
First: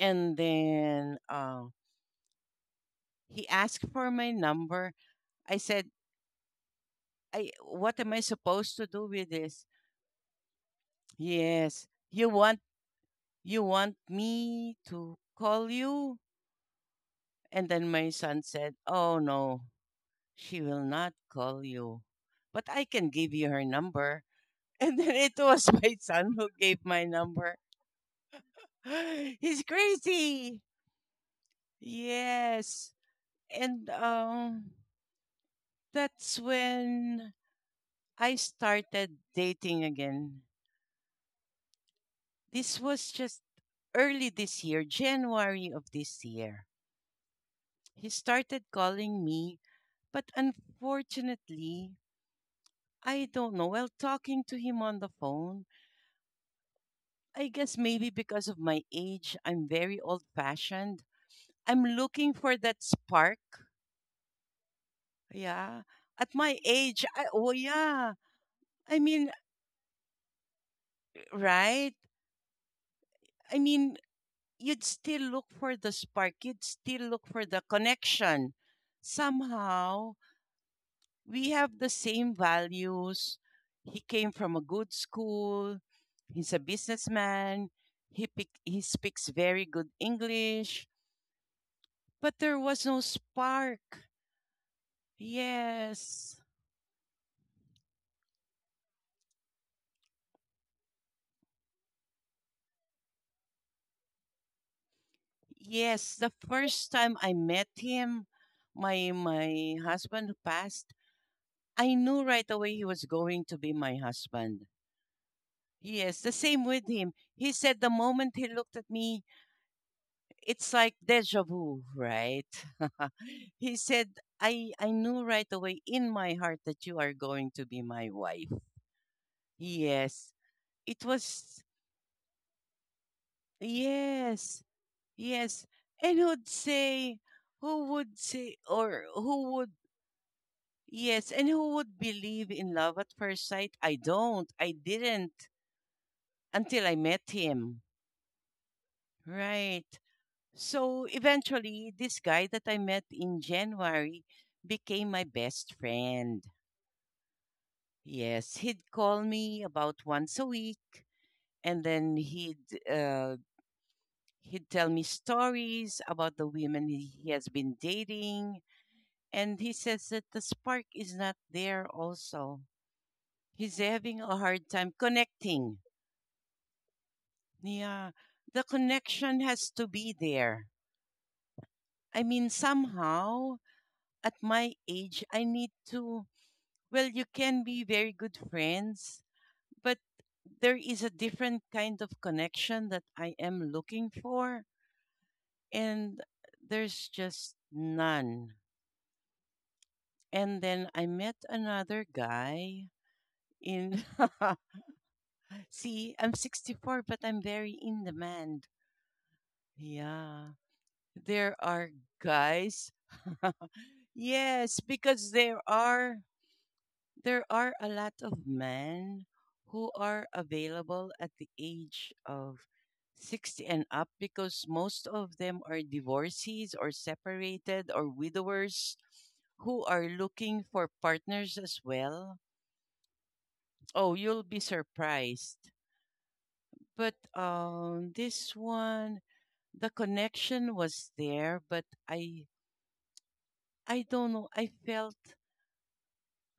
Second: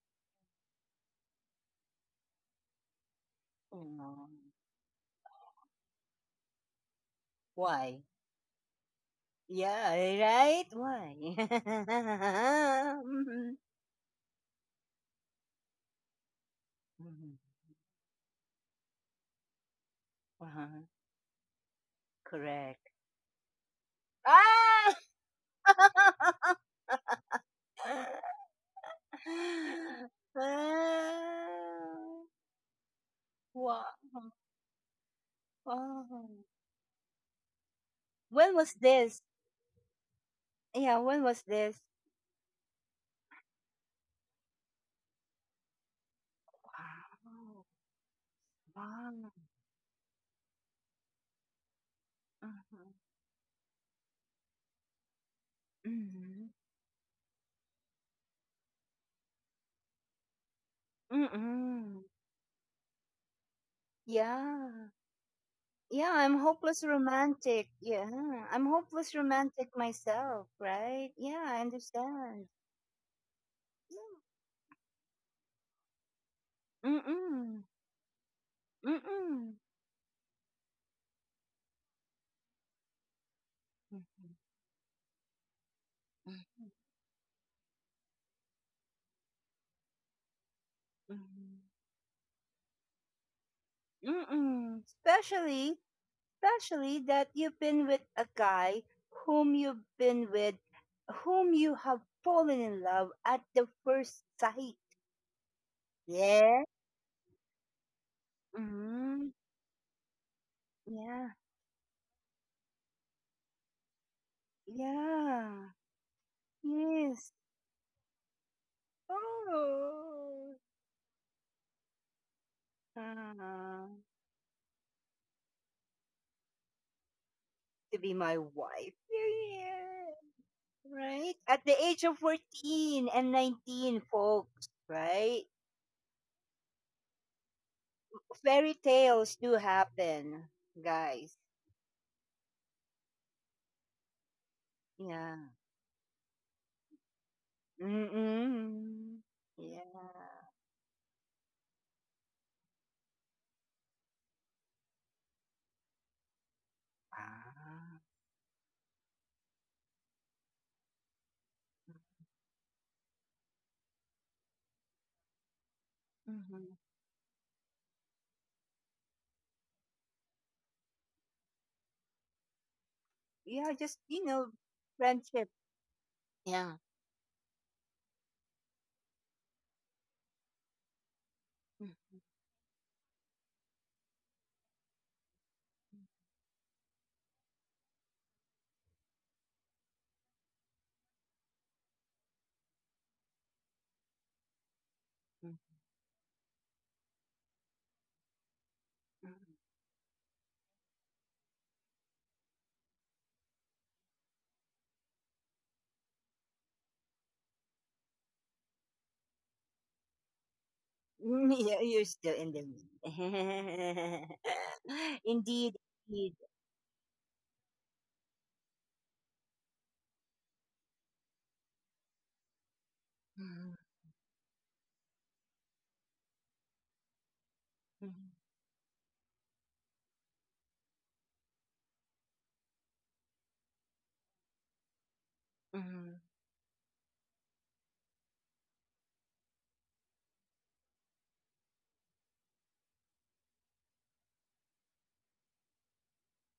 Speaker 2: And then he asked for
Speaker 1: oh,
Speaker 2: my number. I said, "I, what
Speaker 1: why?
Speaker 2: am I supposed to do with this?
Speaker 1: Yeah, right? Why?
Speaker 2: Yes, you want,
Speaker 1: Mhm.
Speaker 2: you want me to call you?"
Speaker 1: Mhm.
Speaker 2: And then my son said, "Oh no, she will
Speaker 1: Uh-huh.
Speaker 2: not call you, but I
Speaker 1: Correct.
Speaker 2: can give you her number." And
Speaker 1: Ah!
Speaker 2: then it was my son who gave my number. He's crazy.
Speaker 1: Ah!
Speaker 2: Yes. And
Speaker 1: Wow.
Speaker 2: um
Speaker 1: Oh.
Speaker 2: that's when I
Speaker 1: When was
Speaker 2: started
Speaker 1: this?
Speaker 2: dating again.
Speaker 1: Yeah, when was this?
Speaker 2: This was just early this year, January of this year.
Speaker 1: Wow.
Speaker 2: He started calling
Speaker 1: Wow.
Speaker 2: me, but unfortunately, I don't know. While talking to him on the phone,
Speaker 1: Mm-hmm.
Speaker 2: I guess maybe because of my age, I'm very old fashioned. I'm
Speaker 1: Mm-hmm.
Speaker 2: looking for that spark.
Speaker 1: Yeah.
Speaker 2: Yeah.
Speaker 1: Yeah,
Speaker 2: At
Speaker 1: I'm
Speaker 2: my
Speaker 1: hopeless
Speaker 2: age, I, oh
Speaker 1: romantic.
Speaker 2: yeah,
Speaker 1: Yeah, I'm
Speaker 2: I
Speaker 1: hopeless
Speaker 2: mean,
Speaker 1: romantic myself, right? Yeah, I
Speaker 2: right?
Speaker 1: understand.
Speaker 2: I mean,
Speaker 1: Yeah.
Speaker 2: you'd still look for the spark, you'd still
Speaker 1: Mm,
Speaker 2: look for the
Speaker 1: mm.
Speaker 2: connection.
Speaker 1: Mhm,
Speaker 2: Somehow, we have the same values. He came
Speaker 1: mhm,
Speaker 2: from a good school, he's a businessman, he speaks very good English,
Speaker 1: mhm,
Speaker 2: but there was no spark.
Speaker 1: mm. Especially,
Speaker 2: Yes.
Speaker 1: especially that you've been with a guy, whom you've been with, whom you have fallen in love at the first sight.
Speaker 2: Yes, the
Speaker 1: Yeah.
Speaker 2: first time I met him, my
Speaker 1: Mm,
Speaker 2: my husband passed,
Speaker 1: yeah.
Speaker 2: I knew right away he was going to be my husband.
Speaker 1: Yeah.
Speaker 2: Yes, the same with him.
Speaker 1: Yes.
Speaker 2: He said the moment he looked at me,
Speaker 1: Oh.
Speaker 2: it's like deja vu, right? He
Speaker 1: Ah,
Speaker 2: said, I knew right away in my heart that you are going to be
Speaker 1: to
Speaker 2: my
Speaker 1: be my
Speaker 2: wife.
Speaker 1: wife. Yeah.
Speaker 2: Yes. It
Speaker 1: Right?
Speaker 2: was,
Speaker 1: At the age of 14 and 19,
Speaker 2: yes,
Speaker 1: folks. Right?
Speaker 2: yes. And who'd say, who would say,
Speaker 1: Fairy
Speaker 2: or
Speaker 1: tales
Speaker 2: who
Speaker 1: do
Speaker 2: would,
Speaker 1: happen,
Speaker 2: yes,
Speaker 1: guys.
Speaker 2: and who would believe in love at first sight? I don't. I
Speaker 1: Yeah.
Speaker 2: didn't until I met him.
Speaker 1: Mm-mm.
Speaker 2: Right.
Speaker 1: Yeah.
Speaker 2: So eventually, this guy that I met in January became my best friend.
Speaker 1: Ah.
Speaker 2: Yes, he'd call me about once a week, and then he'd, uh, he'd tell me stories about the
Speaker 1: Hmm.
Speaker 2: women he has been dating, and he says that the spark is not there. Also,
Speaker 1: Yeah,
Speaker 2: he's
Speaker 1: just,
Speaker 2: having
Speaker 1: you
Speaker 2: a
Speaker 1: know,
Speaker 2: hard time
Speaker 1: friendship.
Speaker 2: connecting.
Speaker 1: Yeah.
Speaker 2: Yeah, the connection has to be there. I mean, somehow at my age, I need to, well, you can be very good friends, but there is a different kind of connection that I am looking for.
Speaker 1: Mhm.
Speaker 2: And there's just none. And then I met another guy in, see, I'm 64, but I'm very in demand. Yeah.
Speaker 1: Mhm.
Speaker 2: There
Speaker 1: Yeah,
Speaker 2: are
Speaker 1: you're still in the mood.
Speaker 2: guys. Yes, because there
Speaker 1: Indeed.
Speaker 2: are.
Speaker 1: Indeed.
Speaker 2: There are a lot of men who are available at the age of 60
Speaker 1: Mhm.
Speaker 2: and up because most of them are divorcees or separated or
Speaker 1: Mhm.
Speaker 2: widowers who are looking for partners as well. Oh, you'll be surprised.
Speaker 1: Mhm.
Speaker 2: But this one, the connection was there, but I don't know, I felt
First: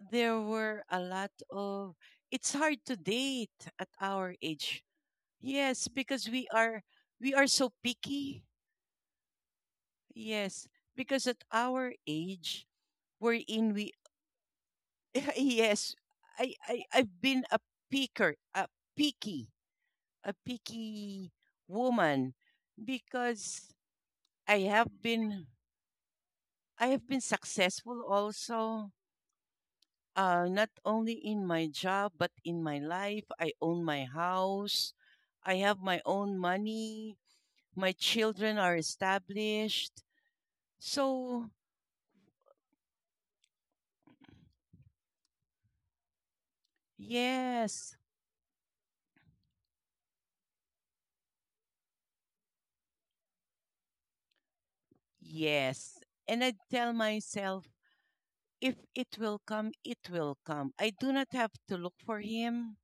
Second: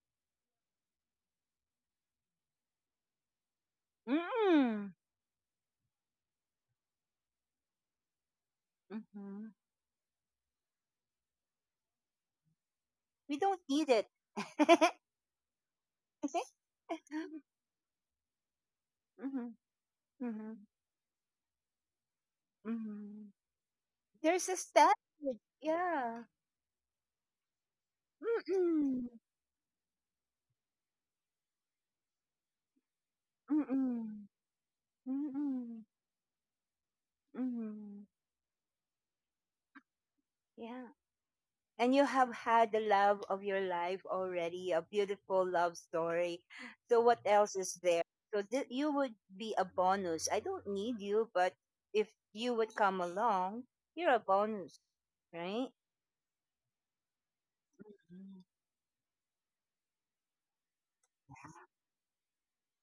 Speaker 2: there were a lot of, it's hard to date at our age.
Speaker 1: Mm,
Speaker 2: Yes, because we are, we are so picky.
Speaker 1: mhm.
Speaker 2: Yes, because at our age,
Speaker 1: We
Speaker 2: we're
Speaker 1: don't
Speaker 2: in
Speaker 1: need
Speaker 2: we
Speaker 1: it.
Speaker 2: yes, I've been a picker, picky,
Speaker 1: Mhm.
Speaker 2: a
Speaker 1: Mhm.
Speaker 2: picky woman
Speaker 1: Mhm.
Speaker 2: because
Speaker 1: There's a
Speaker 2: I have
Speaker 1: standard.
Speaker 2: been
Speaker 1: Yeah.
Speaker 2: I have been successful also.
Speaker 1: Mm-mm.
Speaker 2: Not only in my job but in my life. I own my
Speaker 1: Mm-mm.
Speaker 2: house. I have
Speaker 1: Mm-mm.
Speaker 2: my own money. My
Speaker 1: Mm-mm.
Speaker 2: children are established.
Speaker 1: Yeah.
Speaker 2: So
Speaker 1: And you have had the love of your life already, a beautiful love story. So what else is
Speaker 2: yes,
Speaker 1: there? So you would be a bonus. I don't need you, but if you would come along, you're a bonus, right?
Speaker 2: yes. And I tell myself,
Speaker 1: Mm,
Speaker 2: if it will come, it will come. I do not have to look for him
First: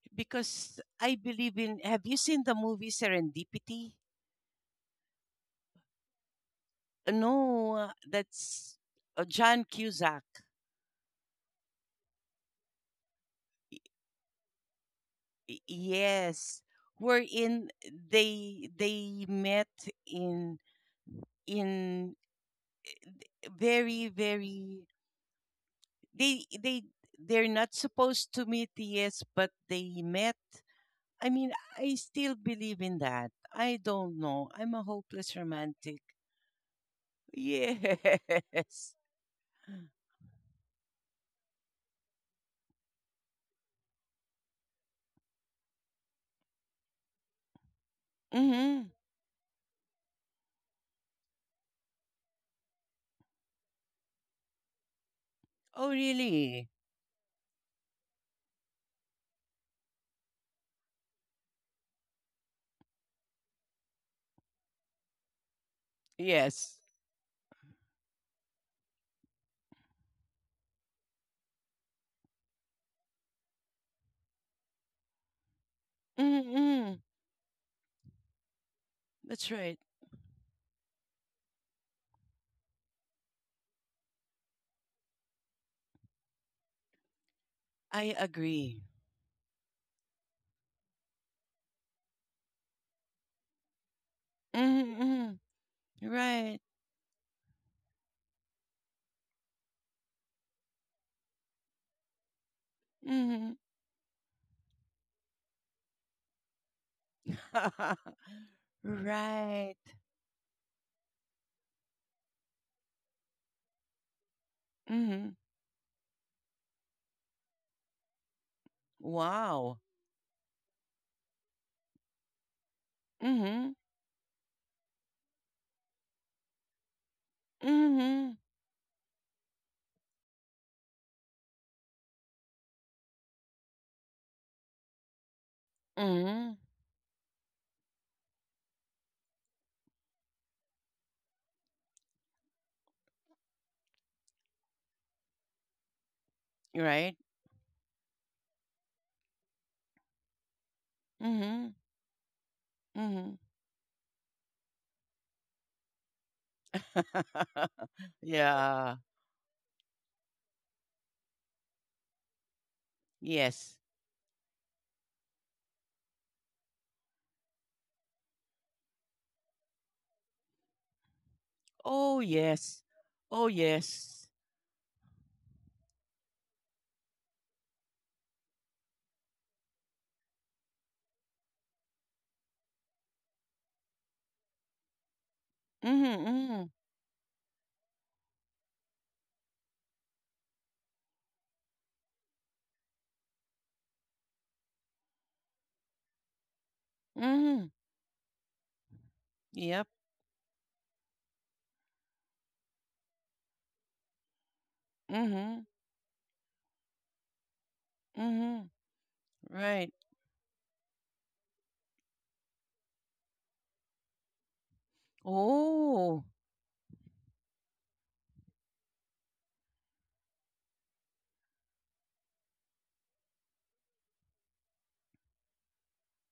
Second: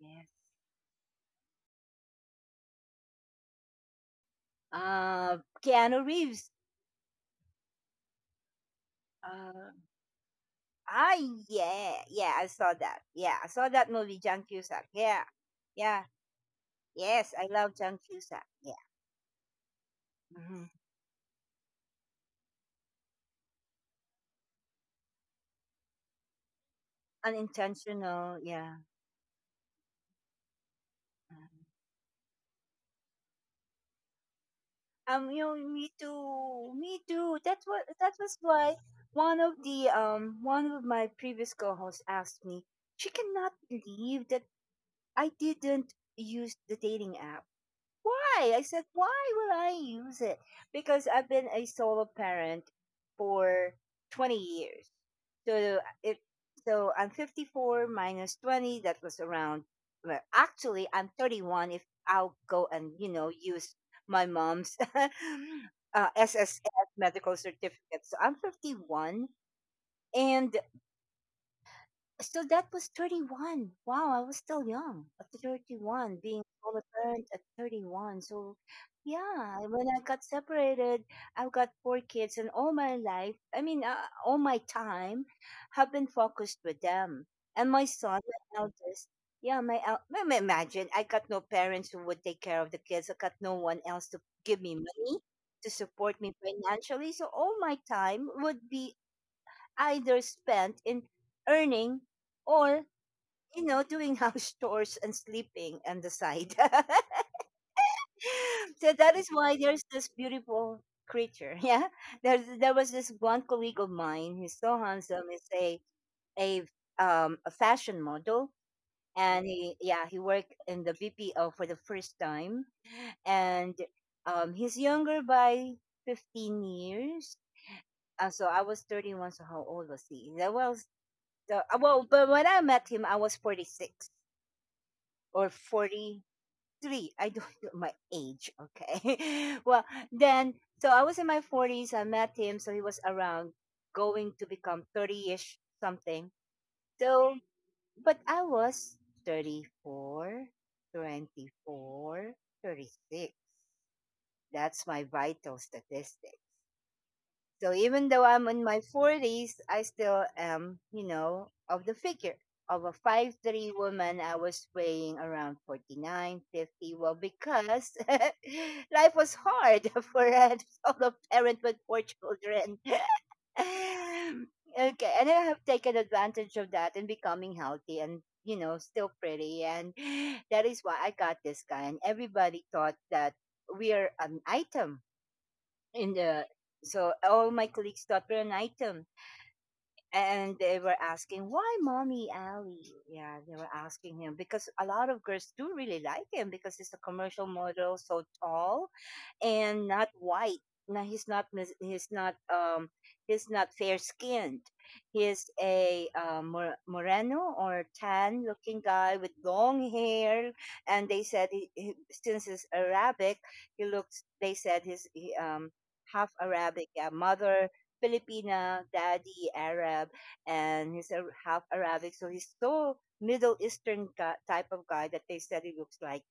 Speaker 1: yes.
Speaker 2: because I believe in. Have you seen the movie Serendipity?
Speaker 1: Uh, Keanu Reeves.
Speaker 2: No, that's John
Speaker 1: Uh,
Speaker 2: Cusack.
Speaker 1: ah, yeah, yeah. I saw that. Yeah, I saw that movie, John Cusack. Yeah, yeah.
Speaker 2: Yes,
Speaker 1: Yes, I
Speaker 2: wherein
Speaker 1: love John Cusack.
Speaker 2: they
Speaker 1: Yeah.
Speaker 2: they met in
Speaker 1: Hmm.
Speaker 2: in very very they they they're not supposed
Speaker 1: Unintentional,
Speaker 2: to meet,
Speaker 1: yeah.
Speaker 2: yes, but they met. I mean, I still believe in that. I don't know. I'm a hopeless
Speaker 1: You know, me
Speaker 2: romantic.
Speaker 1: too, me too. That was why
Speaker 2: Yes.
Speaker 1: one of my previous co-hosts asked me. She cannot believe that I didn't use the dating app. Why? I
Speaker 2: Mm-hmm.
Speaker 1: said, why will I use it? Because I've been a solo parent for 20 years. So
Speaker 2: Oh,
Speaker 1: it
Speaker 2: really?
Speaker 1: so I'm 54 minus 20. That was around. Well, actually, I'm 31. If I'll go and use my mom's
Speaker 2: Yes.
Speaker 1: SSS medical certificate, so I'm 51, and so that was 31. Wow, I was still young at 31, being a solo
Speaker 2: Mm-hmm.
Speaker 1: parent at 31. So,
Speaker 2: That's
Speaker 1: yeah,
Speaker 2: right.
Speaker 1: when I got separated, I've got four kids, and all my life, I mean, all my time, have been focused with them. And my
Speaker 2: I
Speaker 1: son, my
Speaker 2: agree.
Speaker 1: eldest, yeah, my el- ma- ma- imagine I got no parents who would take care of the kids. I got no one else to give me
Speaker 2: Mm-hmm,
Speaker 1: money
Speaker 2: mm-hmm.
Speaker 1: to support me
Speaker 2: Right.
Speaker 1: financially. So all my time would be either spent in earning or
Speaker 2: Mm-hmm.
Speaker 1: doing house chores and sleeping on the side. So that is why
Speaker 2: Right.
Speaker 1: there's this beautiful creature yeah There. Was this one colleague of mine. He's so handsome.
Speaker 2: Mm-hmm.
Speaker 1: He's a a fashion model, and
Speaker 2: Wow.
Speaker 1: he worked in the BPO for the first time,
Speaker 2: Mm-hmm.
Speaker 1: and he's younger by 15 years. uh,
Speaker 2: Mm-hmm.
Speaker 1: so i was 31, so how old was he? Yeah, well, but when I met him, I was 46 or
Speaker 2: Mm-hmm.
Speaker 1: 43. I don't know my age, okay? Well, then, so I was in my 40s. I met him, so he was around going to become 30 ish something.
Speaker 2: Right.
Speaker 1: So, but I was 34,
Speaker 2: Mm-hmm.
Speaker 1: 24,
Speaker 2: Mm-hmm.
Speaker 1: 36. That's my vital statistic. So even though I'm in my
Speaker 2: Yeah.
Speaker 1: 40s, I still am, of the figure of a 5'3"
Speaker 2: Yes.
Speaker 1: woman. I was weighing around 49, 50. Well, because life was hard for a solo parent with four
Speaker 2: Oh, yes.
Speaker 1: children.
Speaker 2: Oh, yes.
Speaker 1: Okay, and I have taken advantage of that and becoming healthy and, you know, still pretty. And that is why I got this guy. And everybody thought that we are an item
Speaker 2: Mhm,
Speaker 1: in the
Speaker 2: mhm,
Speaker 1: so all my colleagues got me an item, and they were asking, why, Mommy Ali? Yeah, they were asking him, because a lot of girls do really like him because he's a commercial
Speaker 2: mhm.
Speaker 1: model, so tall
Speaker 2: Yep.
Speaker 1: and not white. Now he's not mis-, he's not fair skinned. He's
Speaker 2: Mhm,
Speaker 1: a Moreno or tan
Speaker 2: mhm.
Speaker 1: looking guy with
Speaker 2: Right.
Speaker 1: long hair, and they said he since he's Arabic, he looks. They said he's
Speaker 2: Oh.
Speaker 1: half Arabic. Yeah, mother Filipina, daddy Arab, and he's a half Arabic. So he's so Middle Eastern type of guy that they said he looks like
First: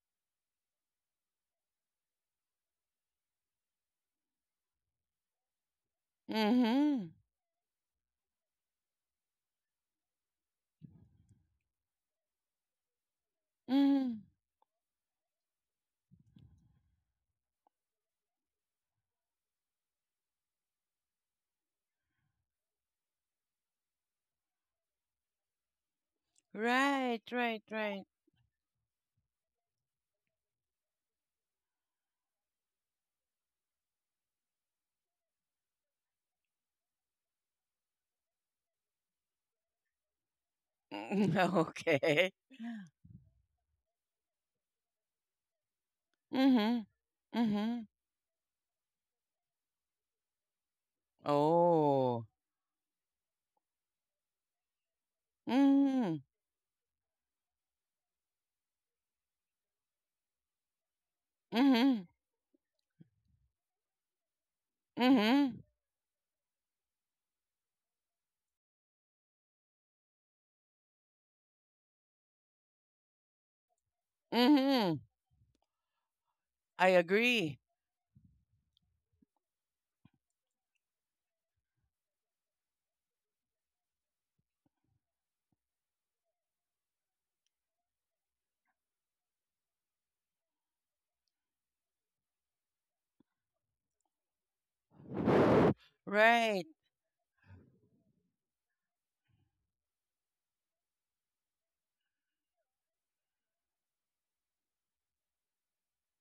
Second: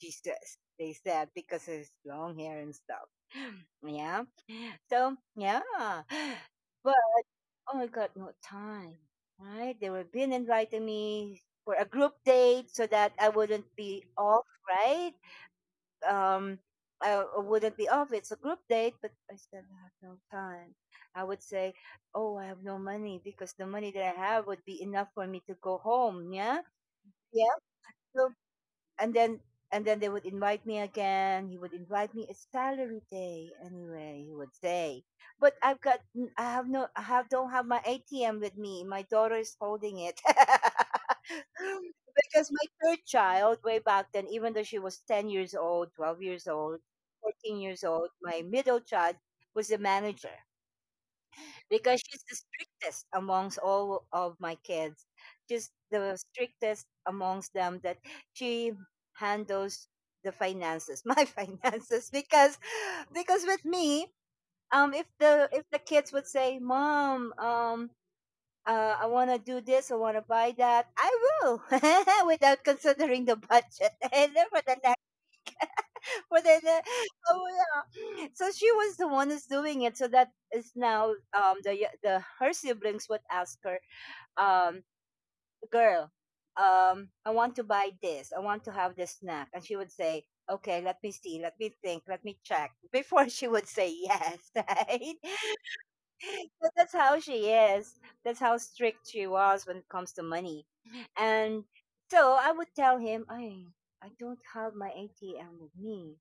Speaker 1: Jesus, they said, because of his long hair and stuff. Yeah. So, yeah. But,
Speaker 2: Mhm,
Speaker 1: oh my God, no time, right? They were being inviting me for a group date so that I wouldn't be
Speaker 2: mhm.
Speaker 1: off, right? Um, I wouldn't be off. It's a group date, but I said, I have no time. I would say, oh, I have no money because the money that I have would be enough for me to go home. Yeah.
Speaker 2: Right,
Speaker 1: Yeah.
Speaker 2: right, right.
Speaker 1: So and then and then they would invite me again. He would invite me. It's salary day anyway. He would say, but I've got I have no I have don't have my ATM with me. My daughter is holding it.
Speaker 2: Okay.
Speaker 1: Because my third child, way back then, even though she was 10 years old, 12 years old,
Speaker 2: Mhm,
Speaker 1: 14 years
Speaker 2: mhm.
Speaker 1: old, my middle child was a manager, because she's
Speaker 2: Oh.
Speaker 1: the strictest amongst all of my kids, just the
Speaker 2: Mhm,
Speaker 1: strictest amongst them, that she handles the finances, my
Speaker 2: mhm,
Speaker 1: finances, because with me, if the if
Speaker 2: mhm,
Speaker 1: the kids would say, mom, I want to do this. I want to buy that. I will, without considering the budget. And then for the
Speaker 2: mhm.
Speaker 1: but then,
Speaker 2: I
Speaker 1: oh,
Speaker 2: agree.
Speaker 1: yeah. So she was the one who's doing it. So that is now, the y- the her siblings would ask her, um, girl, I want to buy this. I want to have this snack, and she would say, okay, let me see, let me think, let me check before she would say yes, right?
Speaker 2: Right.
Speaker 1: So that's how she is. That's how strict she was when it comes to money, and so I would tell him, I don't have my ATM with me,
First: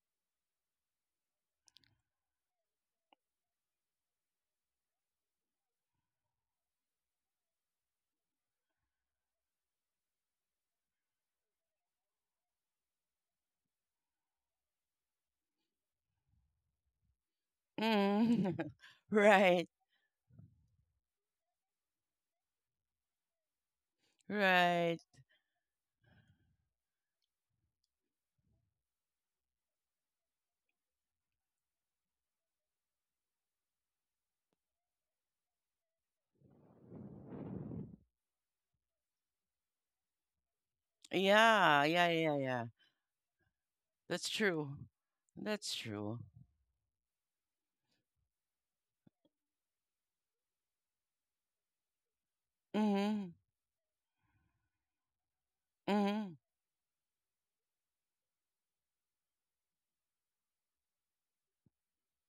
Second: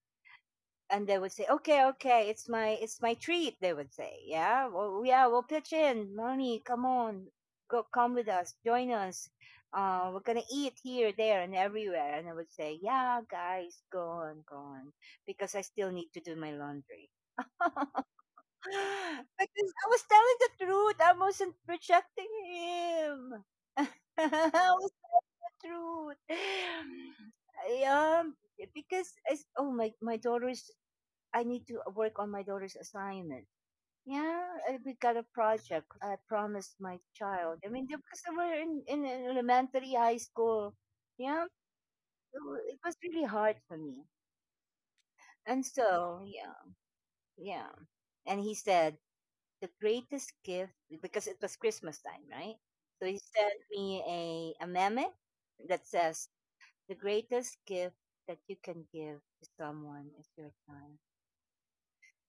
Speaker 1: and they would say, "Okay, okay, it's my treat." They would say, "Yeah, well, yeah, we'll pitch in, Moni, come on, go, come with us, join us. We're gonna eat here, there, and everywhere." And I would say, "Yeah, guys, go on, go on, because I still need to do my laundry."
Speaker 2: Mm. Right.
Speaker 1: Because I was telling the truth, I wasn't rejecting him. I was
Speaker 2: Right.
Speaker 1: the truth. Yeah, because oh my, my daughter is." I need to work on my daughter's assignment. Yeah, we got a project I promised my child. I mean, because they were in elementary, high school. Yeah,
Speaker 2: Yeah. Yeah. Yeah.
Speaker 1: so
Speaker 2: Yeah.
Speaker 1: it was really hard for me.
Speaker 2: That's true.
Speaker 1: And
Speaker 2: That's true.
Speaker 1: so, yeah, yeah. And he said, the greatest gift, because it was Christmas time, right? So he
Speaker 2: Mm-hmm.
Speaker 1: sent me a meme that says,
Speaker 2: Mm-hmm.
Speaker 1: the greatest gift that you can give to someone is your time.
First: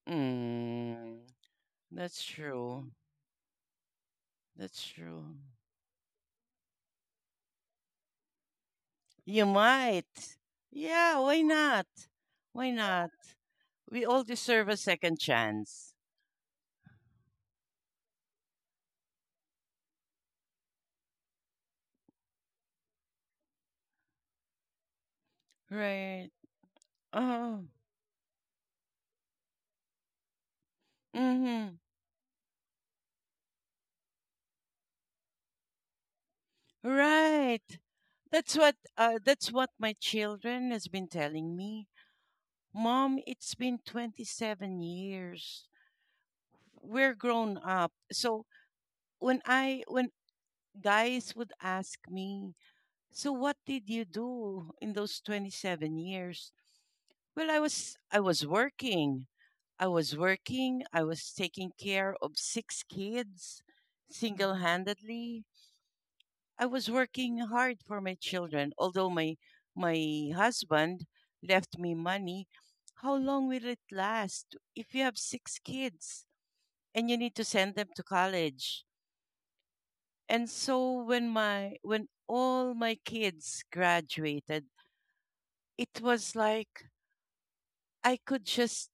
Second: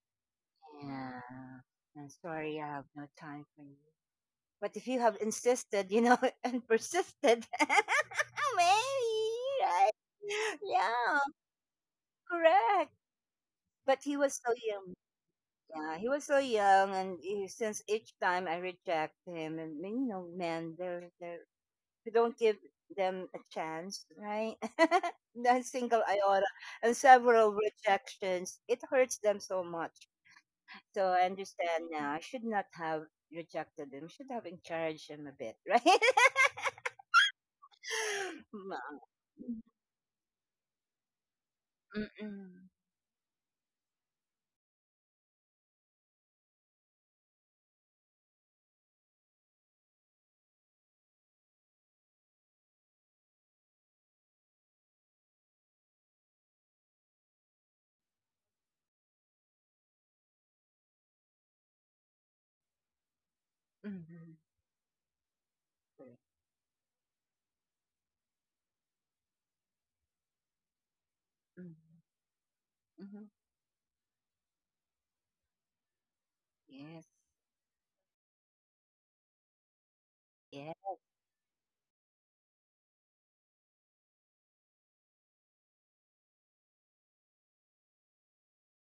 Speaker 2: Mm,
Speaker 1: Yeah. I'm
Speaker 2: that's
Speaker 1: sorry, I have
Speaker 2: true.
Speaker 1: no time for you. But
Speaker 2: That's
Speaker 1: if you have
Speaker 2: true.
Speaker 1: insisted, and persisted, maybe,
Speaker 2: You
Speaker 1: right?
Speaker 2: might. Yeah,
Speaker 1: Yeah,
Speaker 2: why not? Why
Speaker 1: correct.
Speaker 2: not?
Speaker 1: But
Speaker 2: We
Speaker 1: he
Speaker 2: all
Speaker 1: was so
Speaker 2: deserve a
Speaker 1: young.
Speaker 2: second chance.
Speaker 1: Yeah, he was so young, and he, since each time I reject him, and man, they're we don't give them a chance, right? That single
Speaker 2: Right.
Speaker 1: iota and several
Speaker 2: Oh.
Speaker 1: rejections, it hurts them so much. So I
Speaker 2: Mm-hmm.
Speaker 1: understand now. I should not have rejected him. I should have encouraged him a bit, right?
Speaker 2: Right.
Speaker 1: Ma.
Speaker 2: That's what my children has been telling me.
Speaker 1: Mm.
Speaker 2: Mom, it's been 27 years. We're grown up. So when guys would ask me, so what did you do in those 27 years? Well, I was working. I was working. I was taking care of six kids
Speaker 1: Mhm.
Speaker 2: single-handedly.
Speaker 1: Correct.
Speaker 2: I was working hard for my children. Although my husband
Speaker 1: Mhm.
Speaker 2: left me money, how
Speaker 1: Mhm.
Speaker 2: long will it last if you have six kids and
Speaker 1: Yes.
Speaker 2: you need to send them to college? And
Speaker 1: Yeah.
Speaker 2: so when all my kids graduated, it was like I could just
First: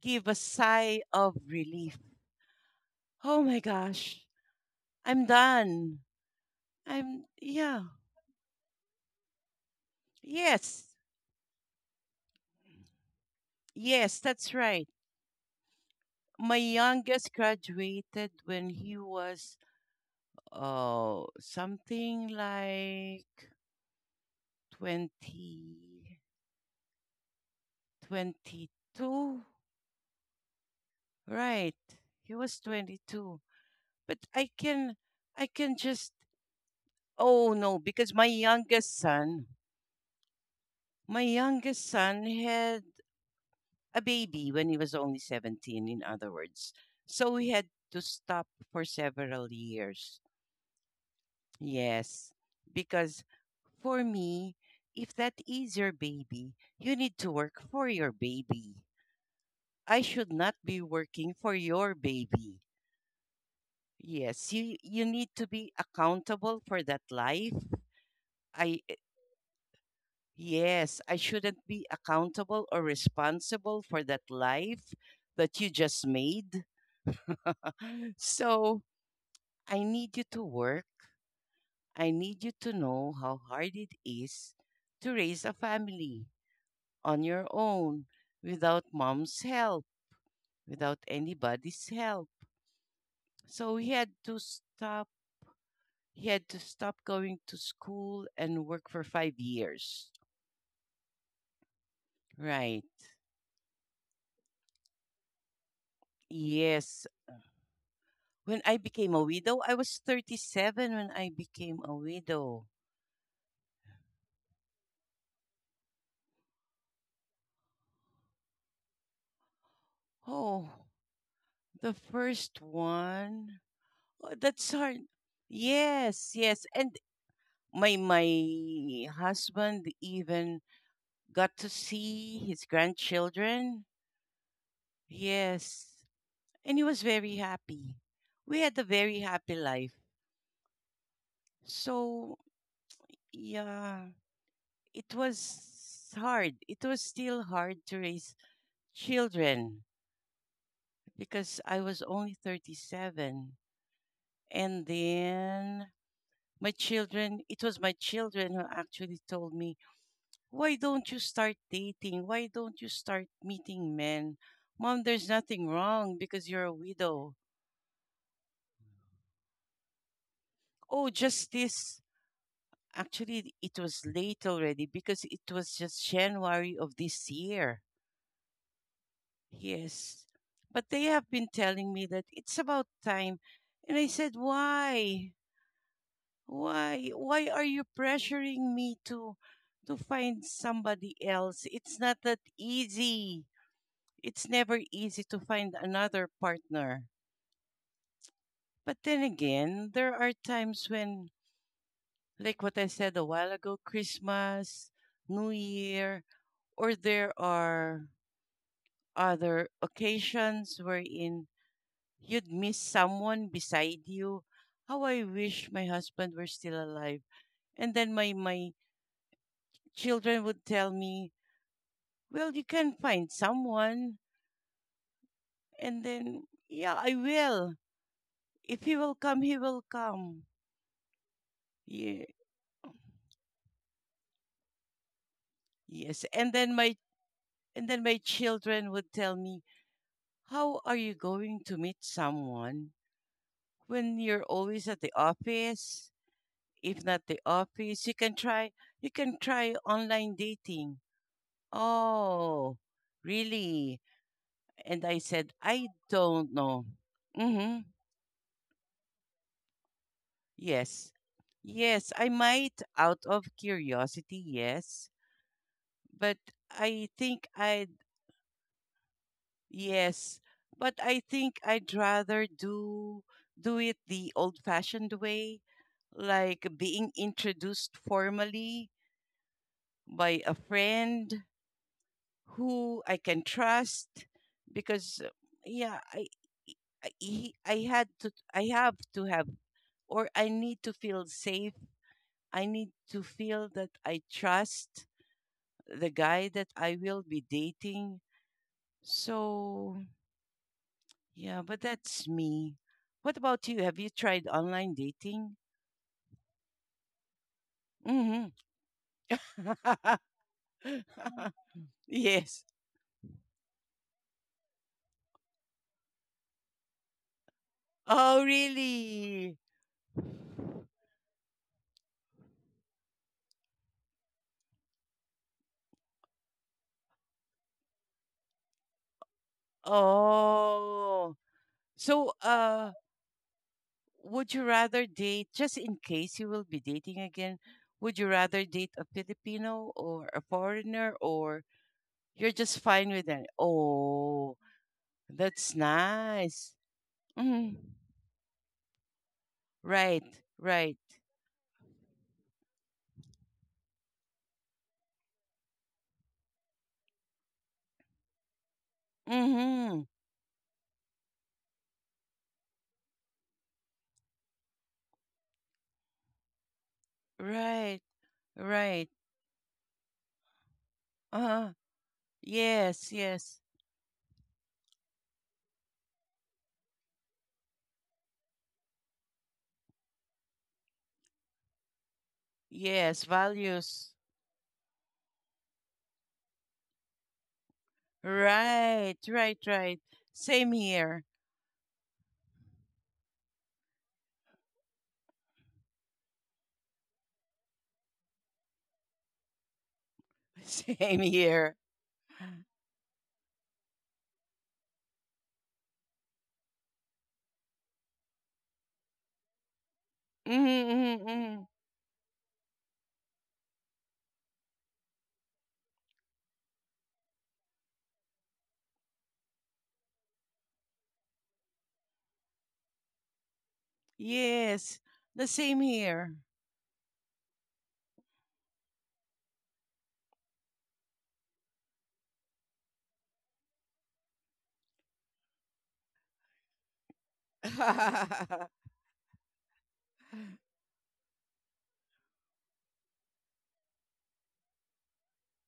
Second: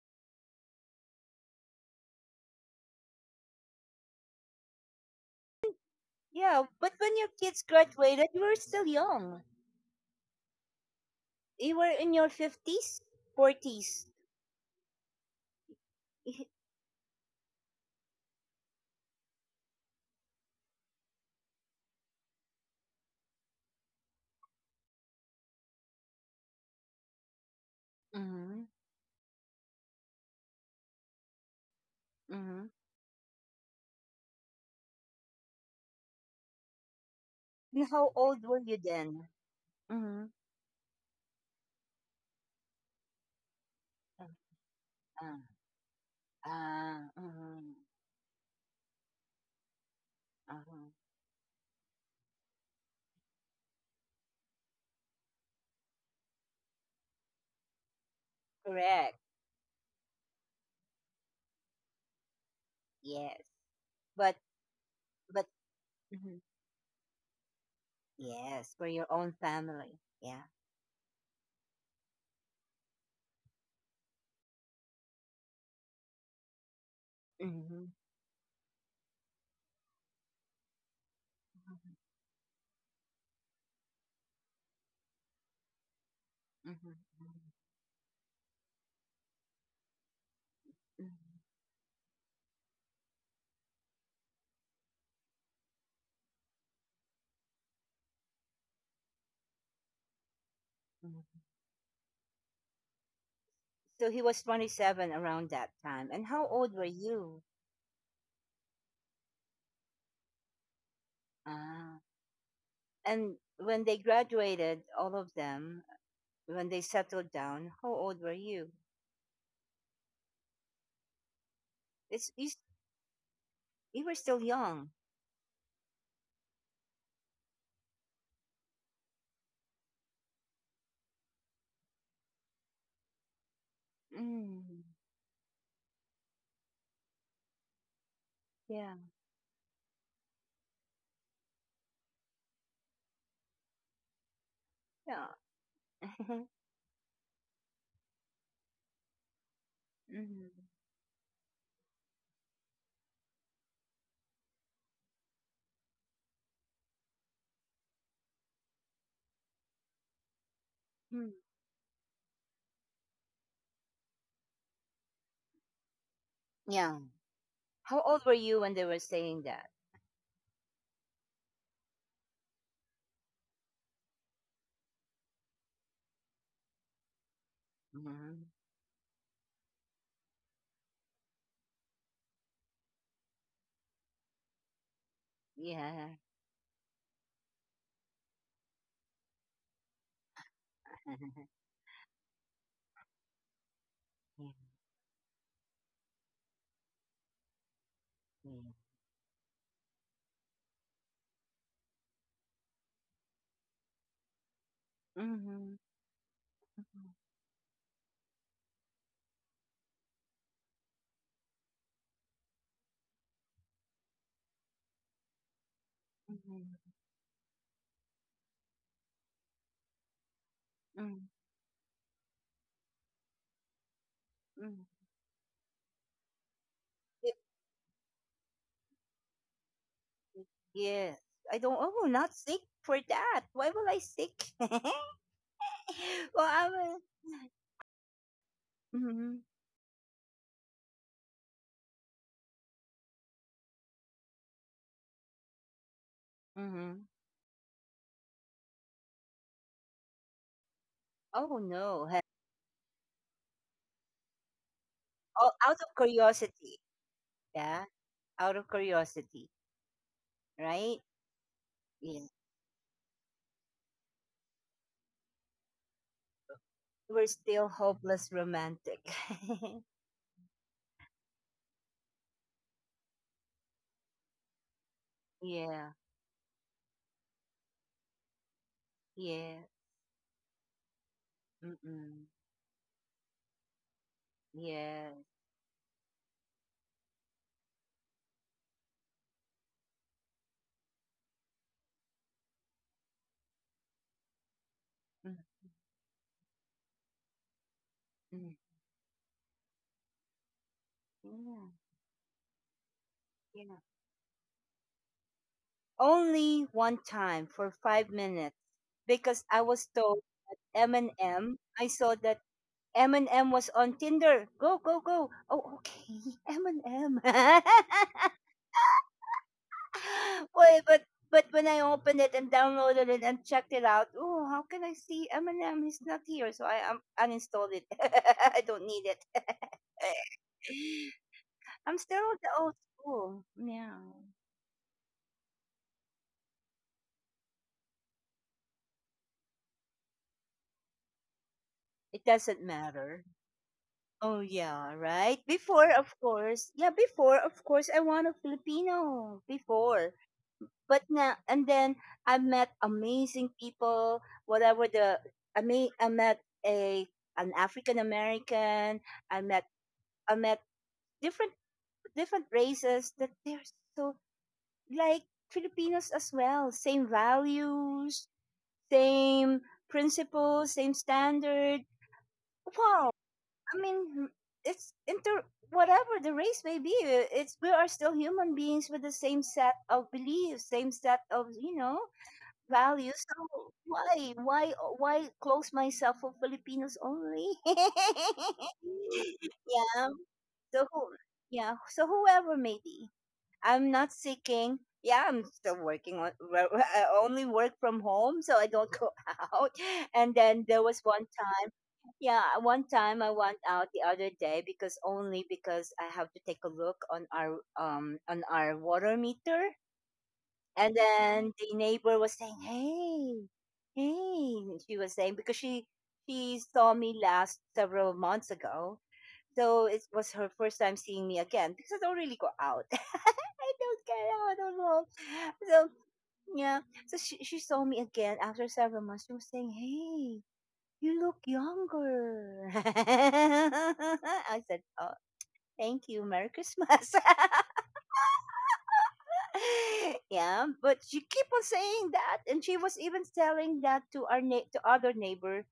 Speaker 2: give a sigh of relief. Oh my gosh, I'm done.
Speaker 1: Yeah, but when your kids
Speaker 2: Yeah.
Speaker 1: graduated, you were still young.
Speaker 2: Yes,
Speaker 1: You were in your 50s, 40s.
Speaker 2: yes, that's right. My youngest graduated when he was, oh, something like 20,
Speaker 1: Mhm. Mhm.
Speaker 2: 22, right. He was 22. But I can just, oh no,
Speaker 1: And how
Speaker 2: because
Speaker 1: old were you then? Mhm.
Speaker 2: my youngest son had a
Speaker 1: Ah.
Speaker 2: baby when he was only
Speaker 1: Ah.
Speaker 2: 17, in other words.
Speaker 1: Ah.
Speaker 2: So we had
Speaker 1: Mhm.
Speaker 2: to stop for several years.
Speaker 1: Uh-huh.
Speaker 2: Yes, because for me, if that is your baby, you need to work for your baby.
Speaker 1: Correct.
Speaker 2: I should not be working for your baby.
Speaker 1: Yes. But
Speaker 2: Yes, you need to
Speaker 1: but.
Speaker 2: be
Speaker 1: Mhm.
Speaker 2: accountable for that life.
Speaker 1: Yes,
Speaker 2: I
Speaker 1: for
Speaker 2: eh,
Speaker 1: your own family. Yeah.
Speaker 2: yes, I shouldn't be accountable or responsible for that life that you just made.
Speaker 1: Mhm.
Speaker 2: So I need you to work.
Speaker 1: Mhm.
Speaker 2: I need you to know how hard it is to raise a family
Speaker 1: Mhm.
Speaker 2: on your own without mom's help, without
Speaker 1: Mhm.
Speaker 2: anybody's help. So he had to stop. He had to stop going to school and work for five years.
Speaker 1: Mhm.
Speaker 2: Right.
Speaker 1: So he was 27 around that time. And how old were
Speaker 2: Yes.
Speaker 1: you?
Speaker 2: When I became a widow, I was 37 when I became a
Speaker 1: Ah.
Speaker 2: widow.
Speaker 1: And when they graduated, all of them, when they settled down, how old were you?
Speaker 2: Oh, the
Speaker 1: It's
Speaker 2: first one.
Speaker 1: You were
Speaker 2: Oh,
Speaker 1: still
Speaker 2: that's
Speaker 1: young.
Speaker 2: hard. Yes, yes. And my husband even got to see his grandchildren.
Speaker 1: Mm.
Speaker 2: Yes, and he was very happy. We had a
Speaker 1: Yeah.
Speaker 2: very happy life. So yeah, it
Speaker 1: Yeah.
Speaker 2: was hard. It was still hard to raise children
Speaker 1: Mm.
Speaker 2: because I was only 37. And then my children, it was my children who actually told me, why don't you
Speaker 1: Mm.
Speaker 2: start dating? Why don't you start meeting men? Mom, there's nothing wrong because you're a
Speaker 1: Yeah.
Speaker 2: widow.
Speaker 1: How old were you when they were saying that?
Speaker 2: Oh, just this. Actually, it was late already because it was just January of this year.
Speaker 1: Mm.
Speaker 2: Yes. But they have been telling me that it's about time. And I said, why?
Speaker 1: Yeah.
Speaker 2: Why? Why are you pressuring me to find somebody else? It's not that easy,
Speaker 1: Yeah.
Speaker 2: it's never easy to find another partner. But then again, there are times when, like what I said a while ago, Christmas, New
Speaker 1: Mm-hmm.
Speaker 2: Year, or there are other occasions wherein you'd miss someone beside you. How I wish my husband were still
Speaker 1: Mm-hmm.
Speaker 2: alive. And then my children would tell me, well, you can find someone.
Speaker 1: Mm-hmm.
Speaker 2: And then, yeah, I will. If he will come, he will come.
Speaker 1: Yes. I don't. I will not
Speaker 2: Yeah,
Speaker 1: seek for that. Why will I seek? Well,
Speaker 2: yes,
Speaker 1: I will.
Speaker 2: and then my children would
Speaker 1: Mm-hmm.
Speaker 2: tell me, "How are you going to meet someone when you're always at the office?
Speaker 1: Mm-hmm.
Speaker 2: If not the office, you can try, you can try online dating."
Speaker 1: Oh, no.
Speaker 2: Oh, really? And I
Speaker 1: Oh,
Speaker 2: said,
Speaker 1: out of
Speaker 2: "I don't
Speaker 1: curiosity.
Speaker 2: know."
Speaker 1: Yeah.
Speaker 2: Mhm.
Speaker 1: Out of curiosity. Right.
Speaker 2: Yes. Yes,
Speaker 1: Yeah.
Speaker 2: I might out of curiosity, yes, but I
Speaker 1: We're
Speaker 2: think
Speaker 1: still
Speaker 2: I
Speaker 1: hopeless romantic.
Speaker 2: yes, but I think I'd rather do it the old-fashioned way,
Speaker 1: Yeah.
Speaker 2: like being introduced formally
Speaker 1: Yeah.
Speaker 2: by a friend
Speaker 1: Mm-mm.
Speaker 2: who I can trust
Speaker 1: Yeah.
Speaker 2: because yeah, I, he- I had to I have to have, or I need to feel safe. I need to feel that I trust the guy that I will be dating.
Speaker 1: Mm-mm.
Speaker 2: So yeah,
Speaker 1: Yeah.
Speaker 2: but that's me. What
Speaker 1: Yeah.
Speaker 2: about you? Have you tried online dating?
Speaker 1: Only one time for five
Speaker 2: Hmm.
Speaker 1: minutes because I was told M&M. I saw that
Speaker 2: Yes.
Speaker 1: Eminem was on Tinder. Go, go, go. Oh, okay. Eminem.
Speaker 2: Oh, really?
Speaker 1: Boy, but when I opened it and downloaded it and checked it out, oh, how can I see Eminem? He's not here, so I uninstalled it. I don't need it.
Speaker 2: Oh.
Speaker 1: I'm still
Speaker 2: So,
Speaker 1: with the old school. Yeah.
Speaker 2: would you rather date, just in case you will be dating again, would you rather date a Filipino or a foreigner, or
Speaker 1: It
Speaker 2: you're
Speaker 1: doesn't
Speaker 2: just fine
Speaker 1: matter.
Speaker 2: with that?
Speaker 1: Oh
Speaker 2: Oh,
Speaker 1: yeah, right.
Speaker 2: that's
Speaker 1: Before, of course.
Speaker 2: nice.
Speaker 1: Yeah, before, of
Speaker 2: Hmm.
Speaker 1: course, I want a Filipino. Before.
Speaker 2: Right, right.
Speaker 1: But now and then I met amazing people. Whatever the I mean, I met a an African American. I met
Speaker 2: Mm-hmm.
Speaker 1: I met different different races that they're so like Filipinos as well. Same
Speaker 2: Right.
Speaker 1: values,
Speaker 2: Right.
Speaker 1: same principles, same
Speaker 2: uh
Speaker 1: standard. Wow!
Speaker 2: Yes, yes.
Speaker 1: I mean, it's inter whatever the race may be. It's We are still human beings with the same set of beliefs, same set of values.
Speaker 2: Yes,
Speaker 1: So
Speaker 2: values.
Speaker 1: why close myself for Filipinos only?
Speaker 2: Right, right, right.
Speaker 1: Yeah.
Speaker 2: Same
Speaker 1: So
Speaker 2: here.
Speaker 1: yeah. So whoever may be, I'm not seeking. Yeah, I'm still working on. I only work from home, so I don't go out. And then there was
Speaker 2: Same
Speaker 1: one time.
Speaker 2: here.
Speaker 1: Yeah, one time I went out the other day because only because I have to take a look on our on our water meter,
Speaker 2: Mm-hmm,
Speaker 1: and
Speaker 2: mm-hmm,
Speaker 1: then
Speaker 2: mm-hmm.
Speaker 1: the neighbor was saying, "Hey, hey," she was saying because she saw me last several months ago, so it was her first time seeing me again because I don't really go out. I don't get out at
Speaker 2: Yes,
Speaker 1: all.
Speaker 2: the same
Speaker 1: So
Speaker 2: here.
Speaker 1: yeah, so she saw me again after several months. She was saying, "Hey, you look younger." I said, "Oh, thank you. Merry Christmas." Yeah, but she keep on saying that, and she was even telling that to other neighbor.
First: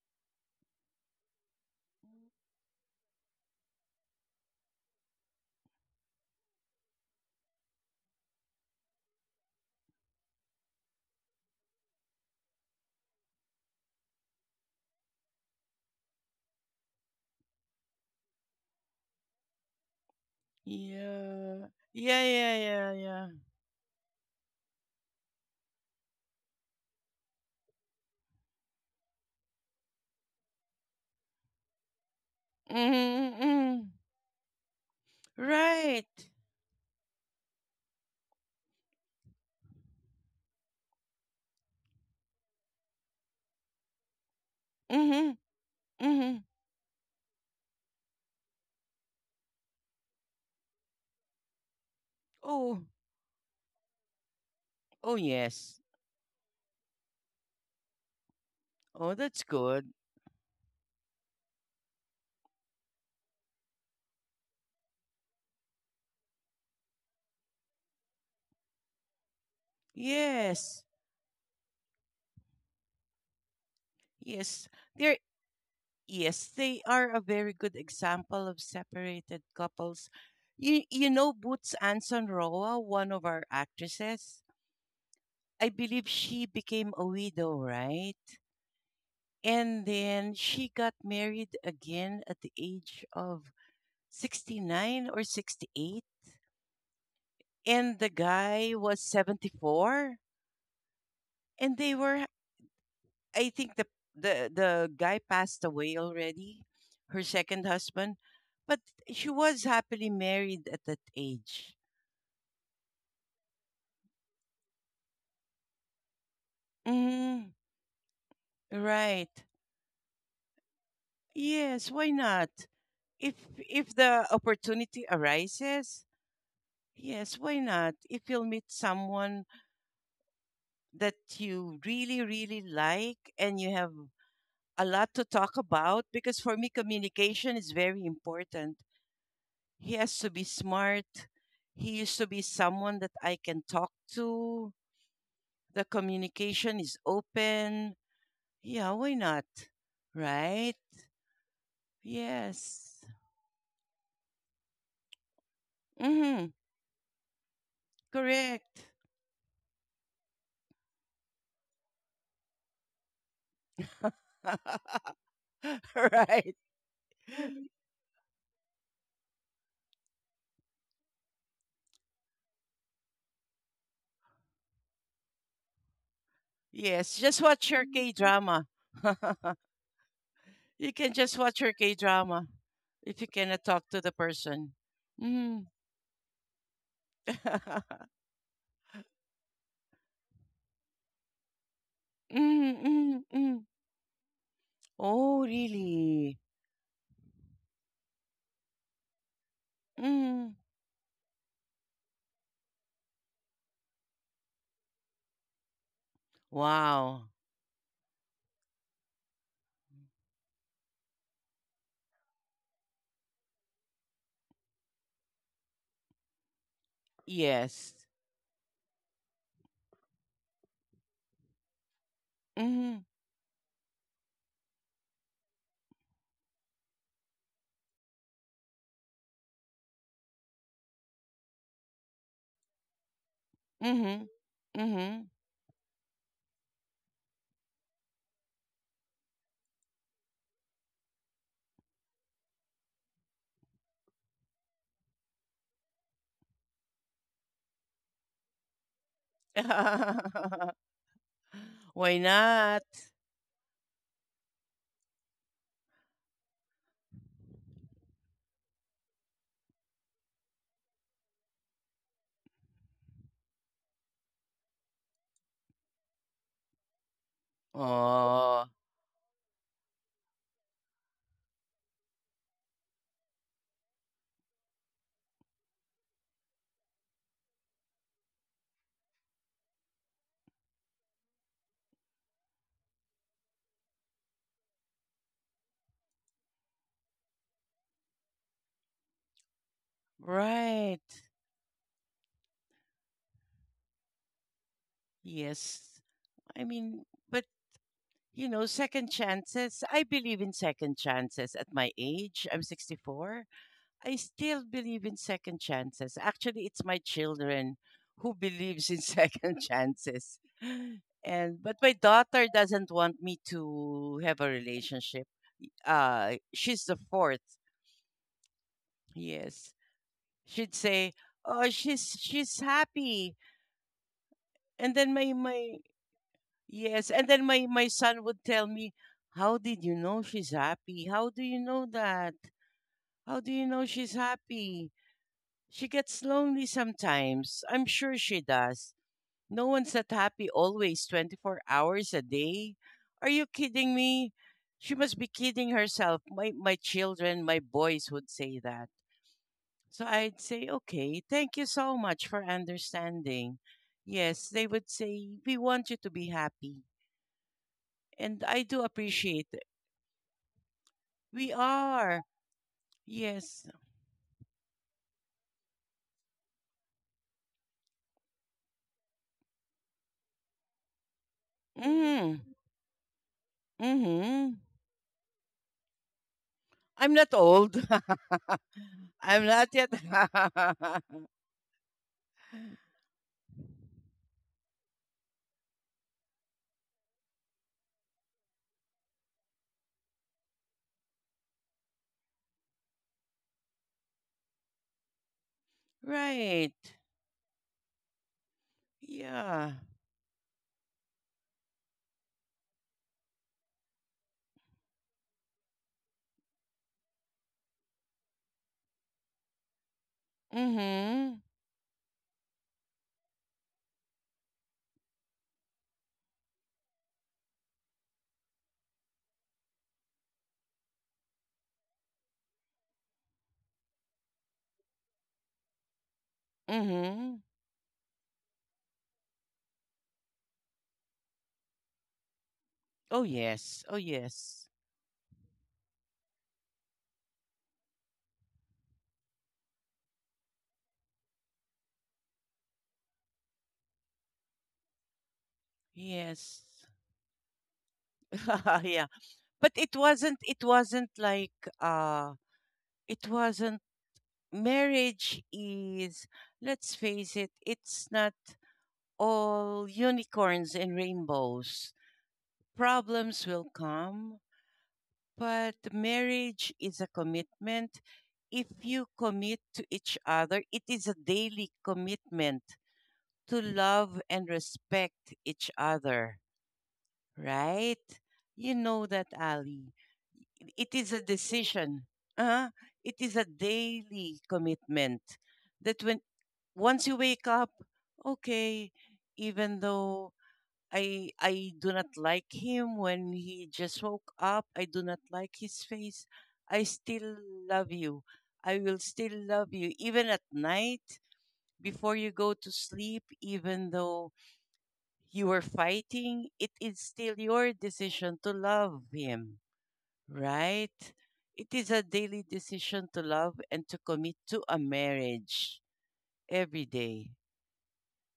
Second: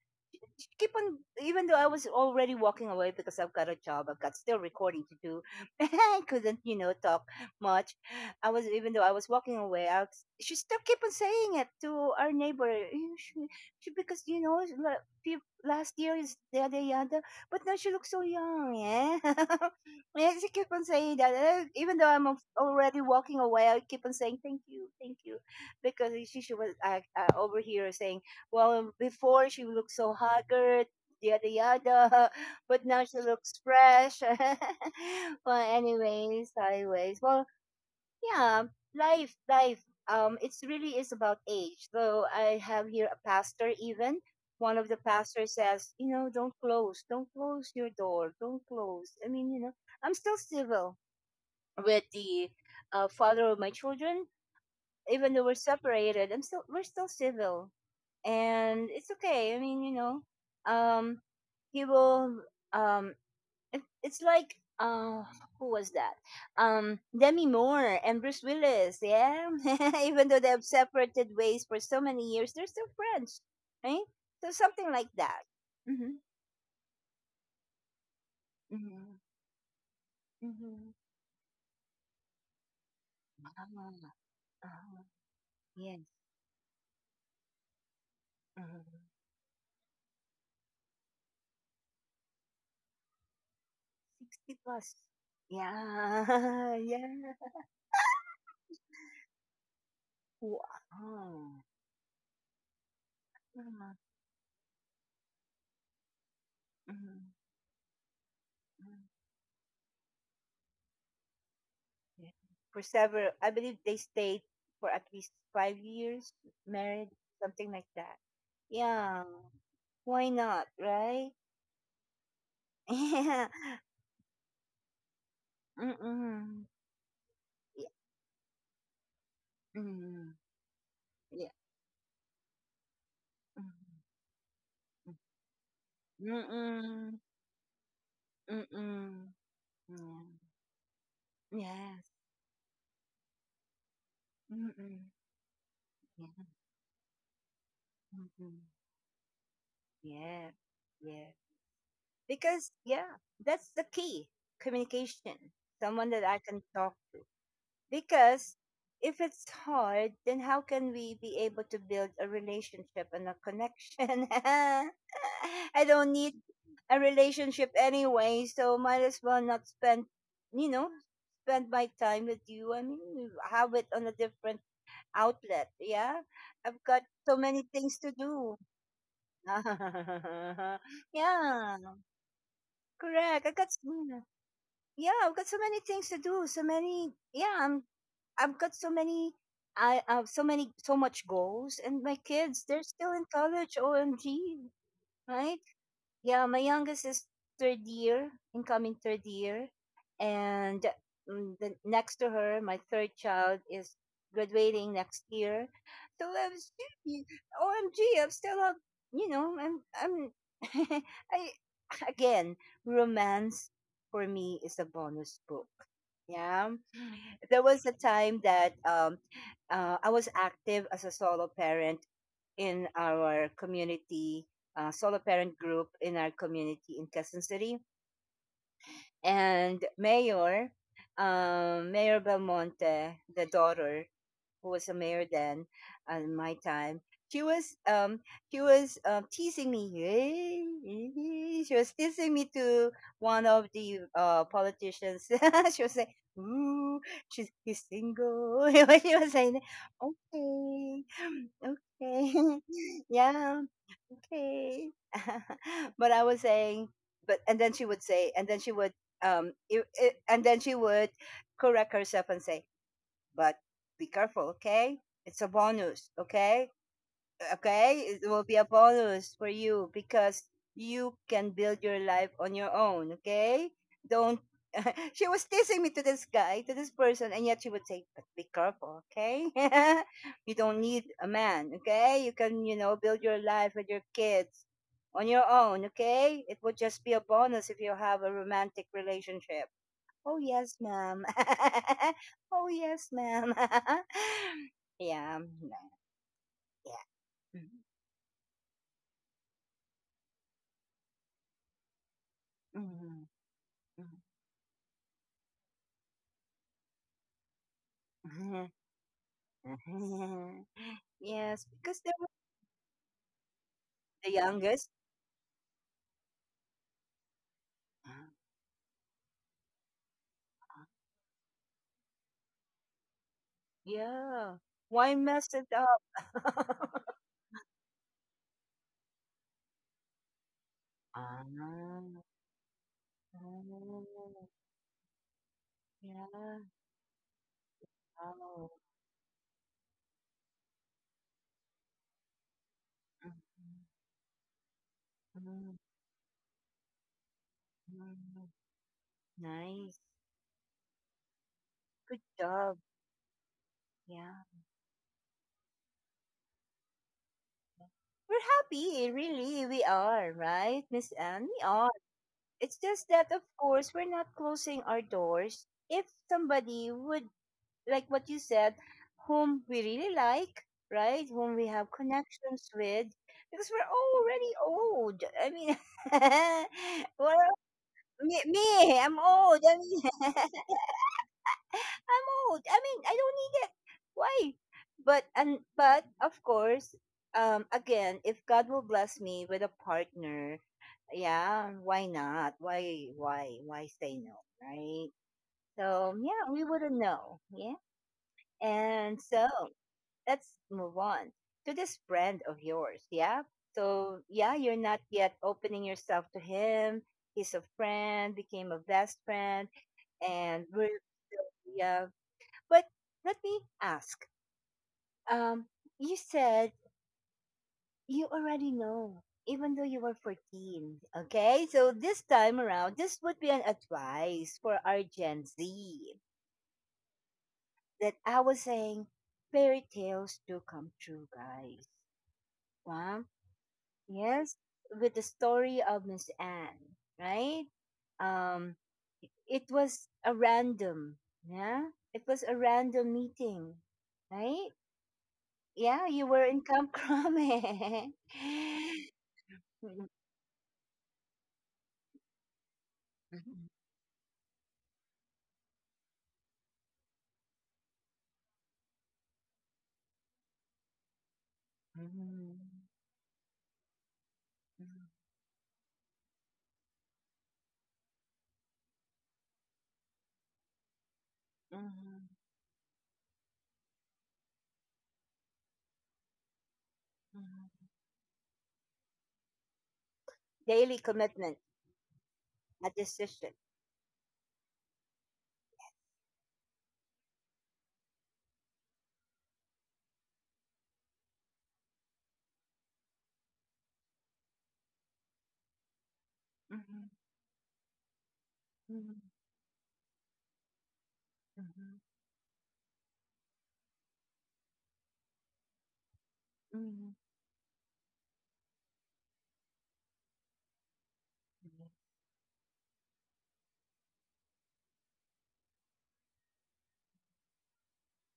Speaker 1: She keep on, even though I was already walking away, because I've got a job, I've got still recording to do. I couldn't, talk much. I was Even though I was walking away, she still keep on saying it to our neighbor. She, because last year is yada yada, but now she looks so young." Yeah. Yes, I just keep on saying that. And
Speaker 2: Yeah.
Speaker 1: even though
Speaker 2: Yeah,
Speaker 1: I'm
Speaker 2: yeah, yeah,
Speaker 1: already
Speaker 2: yeah.
Speaker 1: walking away, I keep on saying thank you, because she was over here saying, well, before she looked so haggard, yada yada, but now she
Speaker 2: Mm-hmm,
Speaker 1: looks
Speaker 2: mm-hmm.
Speaker 1: fresh. Well,
Speaker 2: Right.
Speaker 1: anyways, sideways. Well, yeah, life. It's really is about age. Though I have here a pastor, even one of the
Speaker 2: Mm-hmm,
Speaker 1: pastors says,
Speaker 2: mm-hmm.
Speaker 1: don't close your door, don't close. I mean, I'm still civil with the
Speaker 2: Oh,
Speaker 1: father of my children,
Speaker 2: oh
Speaker 1: even though we're
Speaker 2: yes.
Speaker 1: separated. We're still civil, and
Speaker 2: Oh,
Speaker 1: it's
Speaker 2: that's
Speaker 1: okay. I
Speaker 2: good.
Speaker 1: mean, um, he will. Um, it's like who was that, Demi Moore and Bruce Willis? Yeah. Even though they have
Speaker 2: Yes.
Speaker 1: separated ways for so many years, they're still friends, right? So
Speaker 2: Yes.
Speaker 1: something
Speaker 2: There.
Speaker 1: like that. Mm-hmm.
Speaker 2: Yes, they are a very good example of
Speaker 1: Mm-hmm.
Speaker 2: separated couples. You,
Speaker 1: Mm-hmm.
Speaker 2: you know, Boots Anson Roa, one of our actresses,
Speaker 1: Ah, ah,
Speaker 2: I
Speaker 1: yes.
Speaker 2: believe she became a widow, right?
Speaker 1: Hmm.
Speaker 2: And then she got married again at the age of
Speaker 1: 60 plus.
Speaker 2: 69 or 68.
Speaker 1: Yeah. Yeah.
Speaker 2: And the guy was 74.
Speaker 1: Wow.
Speaker 2: And they were, I
Speaker 1: Uh-huh,
Speaker 2: think the
Speaker 1: uh-huh.
Speaker 2: the guy passed away already,
Speaker 1: Mm-hmm.
Speaker 2: her second husband, but
Speaker 1: mm-hmm.
Speaker 2: she was happily married at that age.
Speaker 1: Yeah. For several, I believe they stayed for at least 5 years, married,
Speaker 2: Mm,
Speaker 1: something like that. Yeah,
Speaker 2: right.
Speaker 1: why not, right?
Speaker 2: Yes, why not? If if the opportunity arises, yes, why
Speaker 1: Yeah.
Speaker 2: not? If you'll meet someone
Speaker 1: Mm-mm.
Speaker 2: that
Speaker 1: Yeah.
Speaker 2: you really really like and you have a lot to talk about,
Speaker 1: Mm-mm. Yeah.
Speaker 2: because
Speaker 1: Mm-hmm.
Speaker 2: for me
Speaker 1: Mm-mm.
Speaker 2: communication is very important.
Speaker 1: Mm-mm.
Speaker 2: He has
Speaker 1: Mm-mm.
Speaker 2: to be smart.
Speaker 1: Yeah.
Speaker 2: He
Speaker 1: Yes.
Speaker 2: used to be someone that I can talk to.
Speaker 1: Mm-mm.
Speaker 2: The
Speaker 1: Yeah.
Speaker 2: communication is open.
Speaker 1: Mm-mm.
Speaker 2: Yeah, why not?
Speaker 1: Yeah.
Speaker 2: Right?
Speaker 1: Yeah. Because,
Speaker 2: Yes.
Speaker 1: yeah, that's the key, communication. Someone that I
Speaker 2: Mm-hmm.
Speaker 1: can talk. Because
Speaker 2: Correct.
Speaker 1: if it's hard, then how can we be able to build a relationship and a connection? I don't need
Speaker 2: Right.
Speaker 1: a relationship anyway, so might as well not you know, spend my time with you. I mean, have it on a different outlet. Yeah, I've got
Speaker 2: Yes,
Speaker 1: so
Speaker 2: just
Speaker 1: many
Speaker 2: watch your
Speaker 1: things to
Speaker 2: K
Speaker 1: do.
Speaker 2: drama. You can just watch your
Speaker 1: Yeah,
Speaker 2: K drama if you
Speaker 1: correct. I
Speaker 2: cannot
Speaker 1: got
Speaker 2: talk to the person.
Speaker 1: Yeah, I've got so
Speaker 2: Mm.
Speaker 1: many things to do. So many, yeah,
Speaker 2: Mm,
Speaker 1: I've got so many, I have so many, so much goals, and my kids, they're still in
Speaker 2: mm, mm.
Speaker 1: college. OMG,
Speaker 2: Oh,
Speaker 1: right?
Speaker 2: really?
Speaker 1: Yeah, my youngest is third year, incoming third year,
Speaker 2: Mm.
Speaker 1: and the next to her, my third child is graduating next year. So I was, y-
Speaker 2: Wow.
Speaker 1: OMG, I'm still up, you know, I'm, I'm, I, again, romance for me is a bonus book. Yeah, there was a
Speaker 2: Yes.
Speaker 1: time that I was active as a solo parent in
Speaker 2: Mhm.
Speaker 1: our community, solo parent group in our community in Quezon City. And Mayor Belmonte, the daughter
Speaker 2: Mhm.
Speaker 1: who was a mayor
Speaker 2: Mhm.
Speaker 1: then, at my time, she was um, she was teasing me. She was teasing me to one of the politicians. She was saying, "Ooh, she's he's single." She was saying, "Okay,
Speaker 2: Why
Speaker 1: okay,
Speaker 2: not?
Speaker 1: yeah, okay." but I was saying, but and then she would say, and then she would correct herself and say, "But be careful, okay? It's a bonus, okay? Okay, it will be a
Speaker 2: Oh,
Speaker 1: bonus for you, because you can build your life on your own, okay? Don't—" She was teasing me to this guy, to this person, and yet she would say, "But be careful, okay?" "You don't need a man, okay? You can, build your life with your kids on your own, okay? It would just be a bonus if you have a romantic relationship." Oh, yes,
Speaker 2: right.
Speaker 1: ma'am. Oh, yes, ma'am. Yeah.
Speaker 2: Yes. I
Speaker 1: Yeah.
Speaker 2: mean, but you know, second chances. I believe in second chances at my age. I'm
Speaker 1: Mhm.
Speaker 2: 64. I still believe in second chances. Actually, it's my children who
Speaker 1: Mhm.
Speaker 2: believes in second chances.
Speaker 1: Mhm.
Speaker 2: And
Speaker 1: Yes,
Speaker 2: but my
Speaker 1: because they were
Speaker 2: daughter doesn't want me to
Speaker 1: the
Speaker 2: have a
Speaker 1: youngest.
Speaker 2: relationship. She's the fourth. Yes. She'd say, "Oh, she's happy."
Speaker 1: Yeah.
Speaker 2: And then
Speaker 1: Why
Speaker 2: my
Speaker 1: mess it
Speaker 2: my yes,
Speaker 1: up?
Speaker 2: and then my son would tell me, "How did you know she's happy? How do you know
Speaker 1: Ah.
Speaker 2: that? How do you know
Speaker 1: Oh.
Speaker 2: she's happy? She gets
Speaker 1: Yeah.
Speaker 2: lonely sometimes. I'm sure she
Speaker 1: Oh.
Speaker 2: does. No one's that happy always 24 hours a day. Are you kidding me? She must be kidding
Speaker 1: Mhm.
Speaker 2: herself." My children, my boys would
Speaker 1: Mhm.
Speaker 2: say that.
Speaker 1: Nice.
Speaker 2: So I'd say, okay, thank you so
Speaker 1: Good
Speaker 2: much for
Speaker 1: job.
Speaker 2: understanding.
Speaker 1: Yeah.
Speaker 2: Yes, they would say, we want you to be happy.
Speaker 1: We're
Speaker 2: And I do
Speaker 1: happy,
Speaker 2: appreciate it.
Speaker 1: really. We are, right, Miss Anne?
Speaker 2: We
Speaker 1: We are.
Speaker 2: are.
Speaker 1: It's just that, of
Speaker 2: Yes.
Speaker 1: course, we're not closing our doors. If somebody would, like what you said, whom we really like, right? Whom we have
Speaker 2: Mm,
Speaker 1: connections with, because we're
Speaker 2: mm-hmm.
Speaker 1: already old. I mean,
Speaker 2: I'm not
Speaker 1: well,
Speaker 2: old.
Speaker 1: me, me, I'm
Speaker 2: I'm
Speaker 1: old.
Speaker 2: not
Speaker 1: I
Speaker 2: yet.
Speaker 1: mean, I'm old. I mean, I don't need it. Why? But of course, again, if God will bless me with a partner, yeah, why not? Why say no, right? So yeah, we
Speaker 2: Right.
Speaker 1: wouldn't know, yeah. And so
Speaker 2: Yeah.
Speaker 1: let's move on to this friend of yours. Yeah. So, yeah, you're not yet opening yourself to him. He's a friend, became a best friend, and we're
Speaker 2: Mm-hmm.
Speaker 1: still, yeah. But let me ask. Um, you said you already know, even though you were 14. Okay. So, this time around, this would be an advice for our Gen Z,
Speaker 2: Mm-hmm.
Speaker 1: that I was saying fairy tales do come true, guys. Huh?
Speaker 2: Oh, yes. Oh,
Speaker 1: Yes,
Speaker 2: yes.
Speaker 1: with the story of Miss Anne, right? Um, it was a random, yeah, it was a random meeting, right? Yeah, you were in
Speaker 2: Yes.
Speaker 1: Camp Crame.
Speaker 2: Yeah. But it wasn't like, uh, it wasn't, marriage is, let's face it, it's not all unicorns and rainbows. Problems will come, but marriage is a commitment. If you commit to each other, it is a daily commitment to love and respect each other, right? You know that, Ali. It
Speaker 1: Daily
Speaker 2: is a
Speaker 1: commitment,
Speaker 2: decision. Uh,
Speaker 1: a
Speaker 2: it is a
Speaker 1: decision.
Speaker 2: daily commitment that when once you wake up, okay, even though I do not like him when he just woke up, I do not like his face, I
Speaker 1: Mhm,
Speaker 2: still love you. I will
Speaker 1: mhm,
Speaker 2: still love you even at night
Speaker 1: mhm,
Speaker 2: before you go to sleep, even though you were fighting, it is
Speaker 1: mhm,
Speaker 2: still your decision to love him, right? It
Speaker 1: mhm,
Speaker 2: is a daily decision to love and to commit to a marriage every day.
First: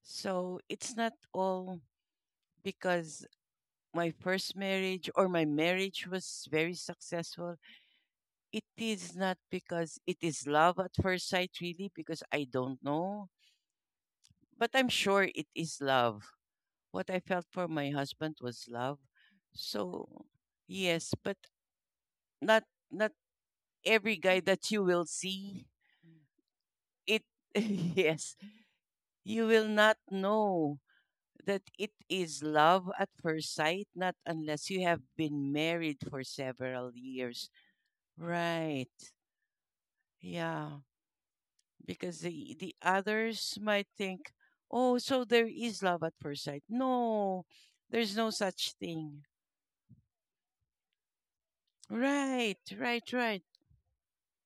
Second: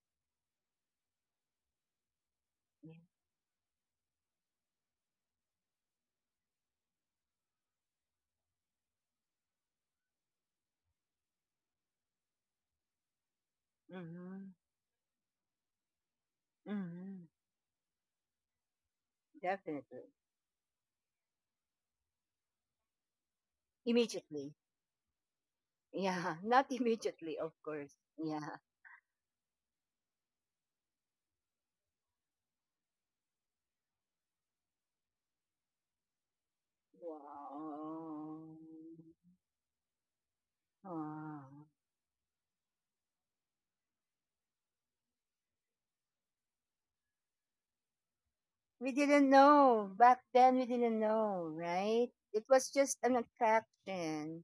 Speaker 2: So it's not all because my first marriage or my marriage was very successful. It is not because it is love at first sight, really, because I don't know.
Speaker 1: mhm, mhm,
Speaker 2: But I'm sure it is love. What I
Speaker 1: mhm.
Speaker 2: felt for my husband was love.
Speaker 1: Definitely,
Speaker 2: So yes, but not, not every guy
Speaker 1: immediately.
Speaker 2: that you will see
Speaker 1: Yeah, not
Speaker 2: it.
Speaker 1: immediately, of course.
Speaker 2: Yes,
Speaker 1: Yeah.
Speaker 2: you will not know that it is love at first sight, not unless you have been married for several years.
Speaker 1: Wow.
Speaker 2: Right. Yeah.
Speaker 1: Wow.
Speaker 2: Because the others might think, oh, so there is love at first sight. No, there's no such
Speaker 1: We
Speaker 2: thing.
Speaker 1: didn't know. Back then, we didn't know, right? It
Speaker 2: Right,
Speaker 1: was just
Speaker 2: right,
Speaker 1: an
Speaker 2: right.
Speaker 1: attraction.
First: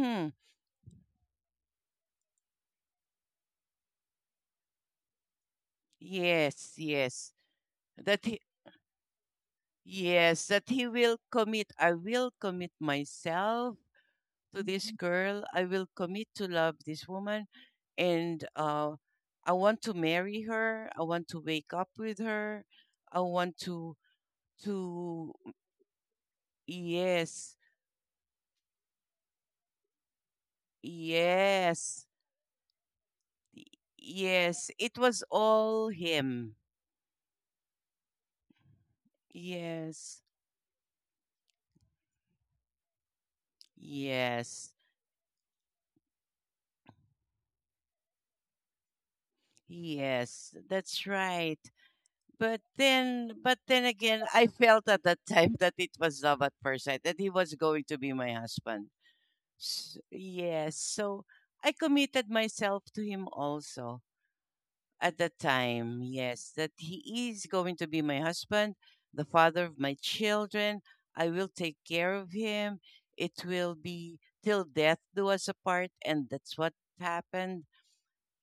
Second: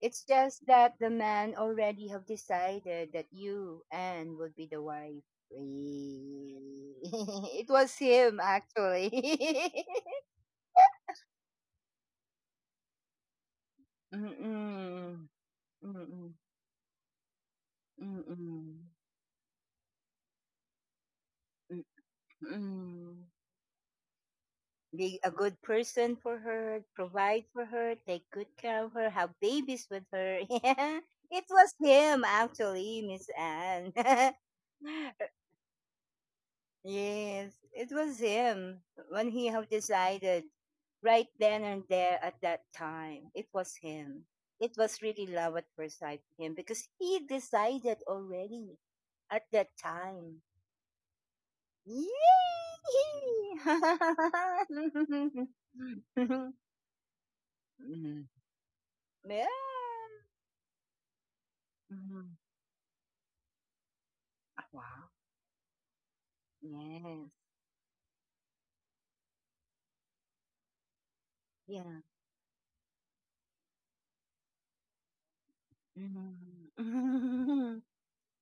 Speaker 1: It's just that the man already have decided that you, Anne, would be the wife.
Speaker 2: Yes,
Speaker 1: Really.
Speaker 2: yes.
Speaker 1: It was
Speaker 2: That
Speaker 1: him,
Speaker 2: he,
Speaker 1: actually.
Speaker 2: yes, that he will commit. I will commit myself to this
Speaker 1: Mm-mm.
Speaker 2: girl. I will commit
Speaker 1: Mm-mm.
Speaker 2: to love this woman, and
Speaker 1: Mm-mm.
Speaker 2: I want to marry her. I want to wake up with her. I
Speaker 1: Mm-mm.
Speaker 2: want to
Speaker 1: Be a
Speaker 2: to
Speaker 1: good person for her, provide
Speaker 2: yes,
Speaker 1: for her, take good care of her, have babies with her. Yeah, it was
Speaker 2: yes,
Speaker 1: him actually, Miss
Speaker 2: y-
Speaker 1: Anne.
Speaker 2: yes. It was all him.
Speaker 1: Yes, it was him when he have
Speaker 2: Yes,
Speaker 1: decided right then and there at that time. It was him.
Speaker 2: yes,
Speaker 1: It was really love at first sight for him because he decided already at that time.
Speaker 2: yes. That's right.
Speaker 1: Yay!
Speaker 2: But then again, I felt at that time that it was love at first sight, that he was going to be my husband.
Speaker 1: Yeah.
Speaker 2: Yes. So I
Speaker 1: Mm-hmm.
Speaker 2: committed myself to him also
Speaker 1: Wow.
Speaker 2: at that time. Yes, that
Speaker 1: Yes.
Speaker 2: he is going to be my husband, the father of my children. I will take
Speaker 1: Yeah.
Speaker 2: care of him. It will be till death do us apart. And that's what happened.
Speaker 1: Mm-hmm.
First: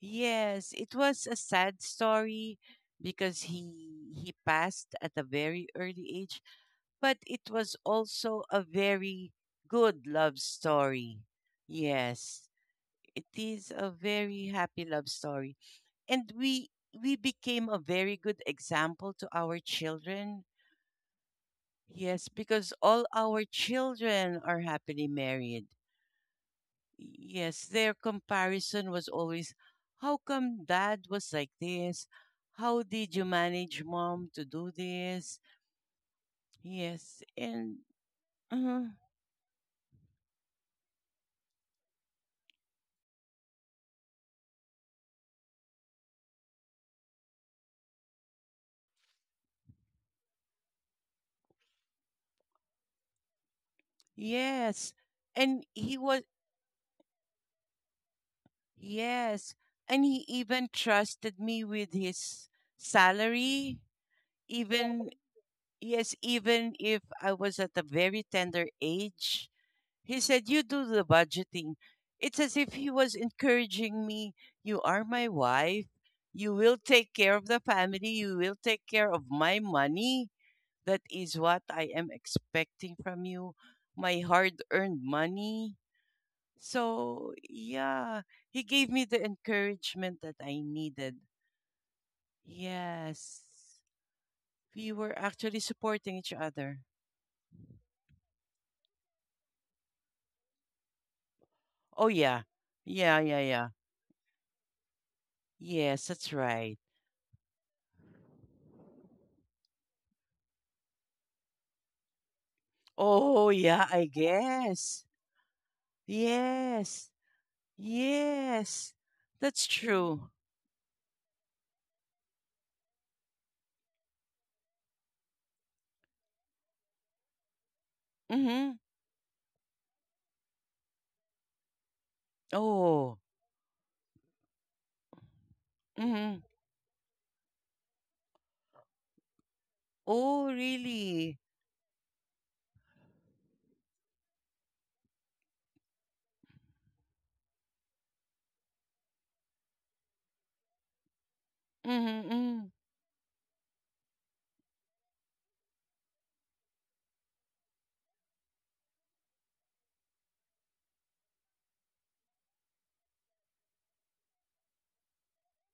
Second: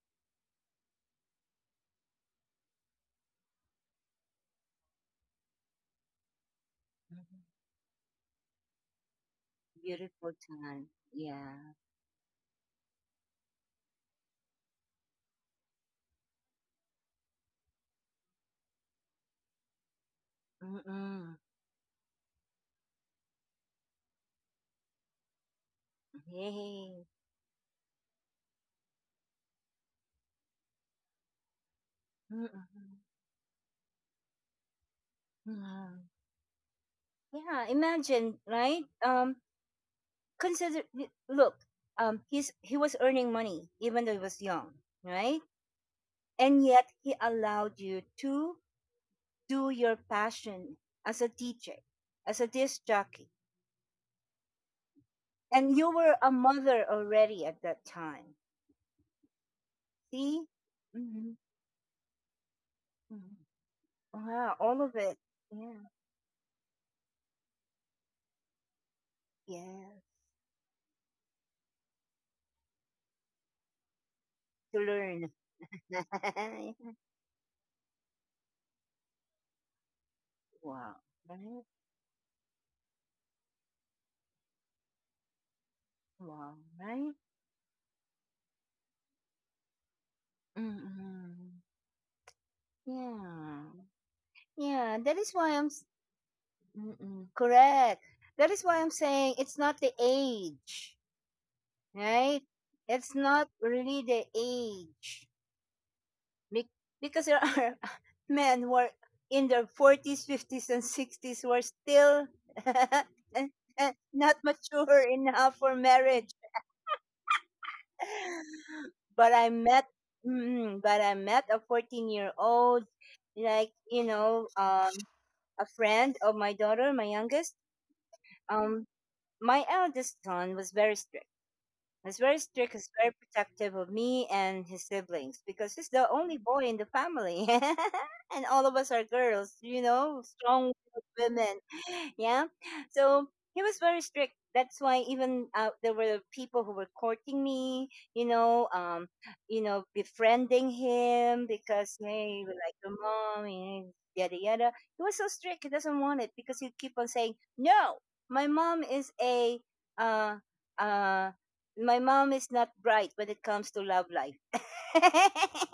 Speaker 2: Yes, it was a sad story because he passed at a very early age, but it was also a very good
Speaker 1: Beautiful
Speaker 2: love
Speaker 1: time.
Speaker 2: story.
Speaker 1: Yeah.
Speaker 2: Yes. It is a very happy love story. And we became a very good example to our children.
Speaker 1: Mm-mm.
Speaker 2: Yes, because all our children are happily married.
Speaker 1: Yay.
Speaker 2: Yes, their comparison was always how come dad was like this? How
Speaker 1: Mm-mm.
Speaker 2: did you manage mom to do this?
Speaker 1: Mm.
Speaker 2: Yes,
Speaker 1: Yeah,
Speaker 2: and
Speaker 1: imagine, right?
Speaker 2: uh,
Speaker 1: Look, he was earning money even though he was young, right? And yet he allowed you to do your passion as a DJ, as a disc jockey.
Speaker 2: yes, and
Speaker 1: And you
Speaker 2: he
Speaker 1: were
Speaker 2: was,
Speaker 1: a mother already at that time.
Speaker 2: yes, and he
Speaker 1: See?
Speaker 2: even
Speaker 1: Mm-hmm.
Speaker 2: trusted me with his salary.
Speaker 1: Wow, all of
Speaker 2: Even,
Speaker 1: it. Yeah.
Speaker 2: yes, even if I was at a very tender age,
Speaker 1: Yeah.
Speaker 2: he said you do the budgeting. It's as if he was encouraging me.
Speaker 1: To
Speaker 2: You are my
Speaker 1: learn.
Speaker 2: wife, you will take care of the family, you will take care of my money.
Speaker 1: Wow.
Speaker 2: That is what
Speaker 1: Right?
Speaker 2: I am expecting from you, my hard earned money.
Speaker 1: Wow. Right?
Speaker 2: So yeah, he gave me the encouragement that I needed.
Speaker 1: Mm-mm.
Speaker 2: Yes,
Speaker 1: Yeah.
Speaker 2: we
Speaker 1: Yeah. That
Speaker 2: were
Speaker 1: is why
Speaker 2: actually
Speaker 1: I'm.
Speaker 2: supporting each other.
Speaker 1: Mm-mm. Correct. That is why I'm saying it's not the age,
Speaker 2: Oh,
Speaker 1: right?
Speaker 2: yeah.
Speaker 1: It's
Speaker 2: Yeah, yeah,
Speaker 1: not
Speaker 2: yeah.
Speaker 1: really the age.
Speaker 2: Yes, that's
Speaker 1: Be-
Speaker 2: right.
Speaker 1: because there are men who are in their 40s, 50s, and 60s who are still
Speaker 2: Oh,
Speaker 1: and-
Speaker 2: yeah,
Speaker 1: and
Speaker 2: I
Speaker 1: not
Speaker 2: guess.
Speaker 1: mature enough for marriage.
Speaker 2: Yes. Yes.
Speaker 1: But I
Speaker 2: That's
Speaker 1: met,
Speaker 2: true.
Speaker 1: mm, but I met a 14-year-old, like, a friend of my daughter, my youngest.
Speaker 2: Mm-hmm.
Speaker 1: Um, my eldest son was very strict. It's very strict. He's very
Speaker 2: Oh.
Speaker 1: protective of me and his siblings because he's the only
Speaker 2: Mm-hmm.
Speaker 1: boy in the family, and all of us are girls. You know,
Speaker 2: Oh,
Speaker 1: strong
Speaker 2: really?
Speaker 1: women. Yeah. So he was very strict. That's why, even there were people who were courting me. You know, um, Befriending him because, hey, we
Speaker 2: Mm-hmm.
Speaker 1: like your mom, and yada yada. He was so strict. He doesn't want it because he keep on saying no. My mom is a uh uh my mom is not bright when it comes to love life.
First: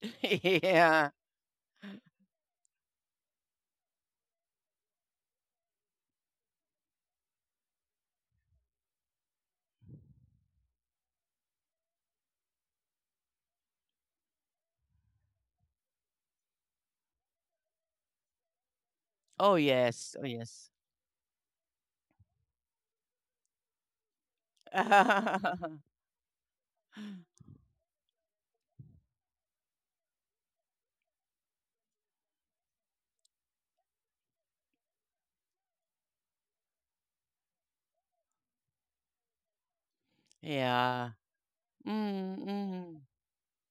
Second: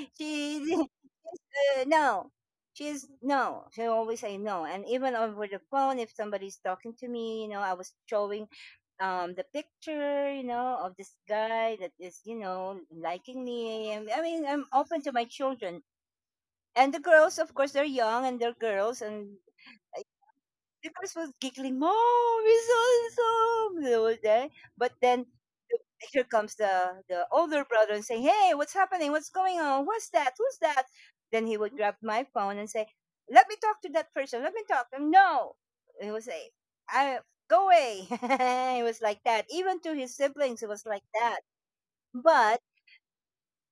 Speaker 1: She's
Speaker 2: Yeah.
Speaker 1: no, she's no. She always say no, and even over the phone, if somebody's talking to me, I was showing the picture, of this guy that is, liking me. And, I mean, I'm open to my children and the girls. Of course, they're young and they're girls, and
Speaker 2: Oh, yes. Oh, yes.
Speaker 1: the girls was giggling, "Mom, he's awesome." They were there. But then the- here comes the older brother and say, "Hey, what's happening? What's going on? What's that? Who's that?" Then he would grab my phone and say, "Let me talk to that person. Let me talk." And no, he would say, "I go away." He was like that. Even to his siblings, he was like
Speaker 2: Yeah.
Speaker 1: that. But
Speaker 2: Mm-hmm.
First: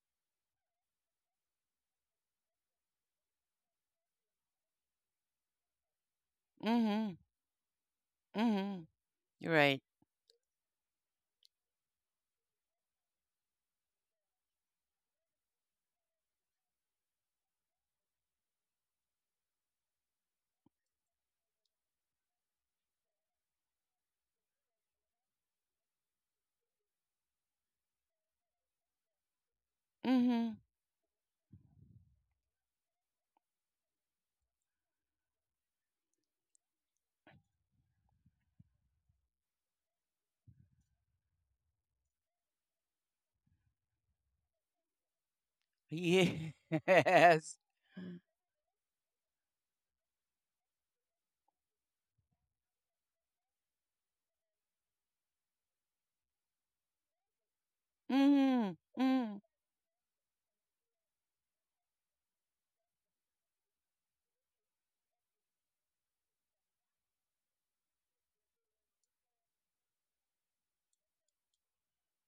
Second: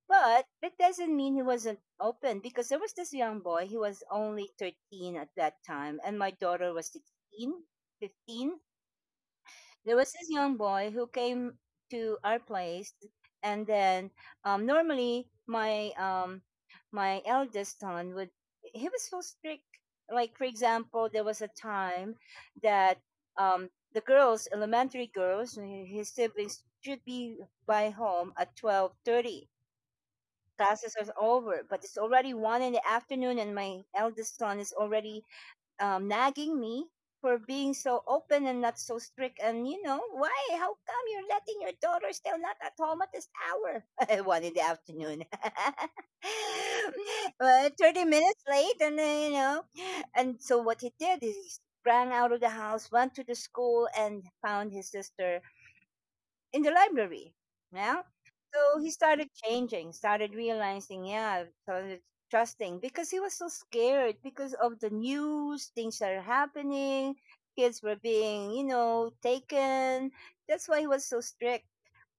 Speaker 1: but that doesn't mean he wasn't open, because there was this young boy, he was only 13 at that time, and my daughter was
Speaker 2: Mm-hmm.
Speaker 1: 16, 15.
Speaker 2: Mm-hmm. You're right.
Speaker 1: There was this young boy who came to our place, and then normally my my eldest son would, he was so strict. Like, for example, there was a time that the girls, elementary girls, his siblings, should be by home at 12:30.
Speaker 2: Mm-hmm.
Speaker 1: Classes are over, but it's already one in the afternoon, and my eldest son is already nagging me for being so open and not so strict. And you know why? How come you're letting your daughter still not at home at this hour? One in the afternoon.
Speaker 2: Yes.
Speaker 1: But 30 minutes late, and then, and so what he did is he sprang out of the house, went to the school, and found his sister in the library. Yeah.
Speaker 2: Mm-hmm.
Speaker 1: So he started
Speaker 2: Mm-hmm.
Speaker 1: changing, started realizing, yeah, started trusting, because he was so scared because of the news, things that are happening, kids were being, you know, taken. That's why he was so strict.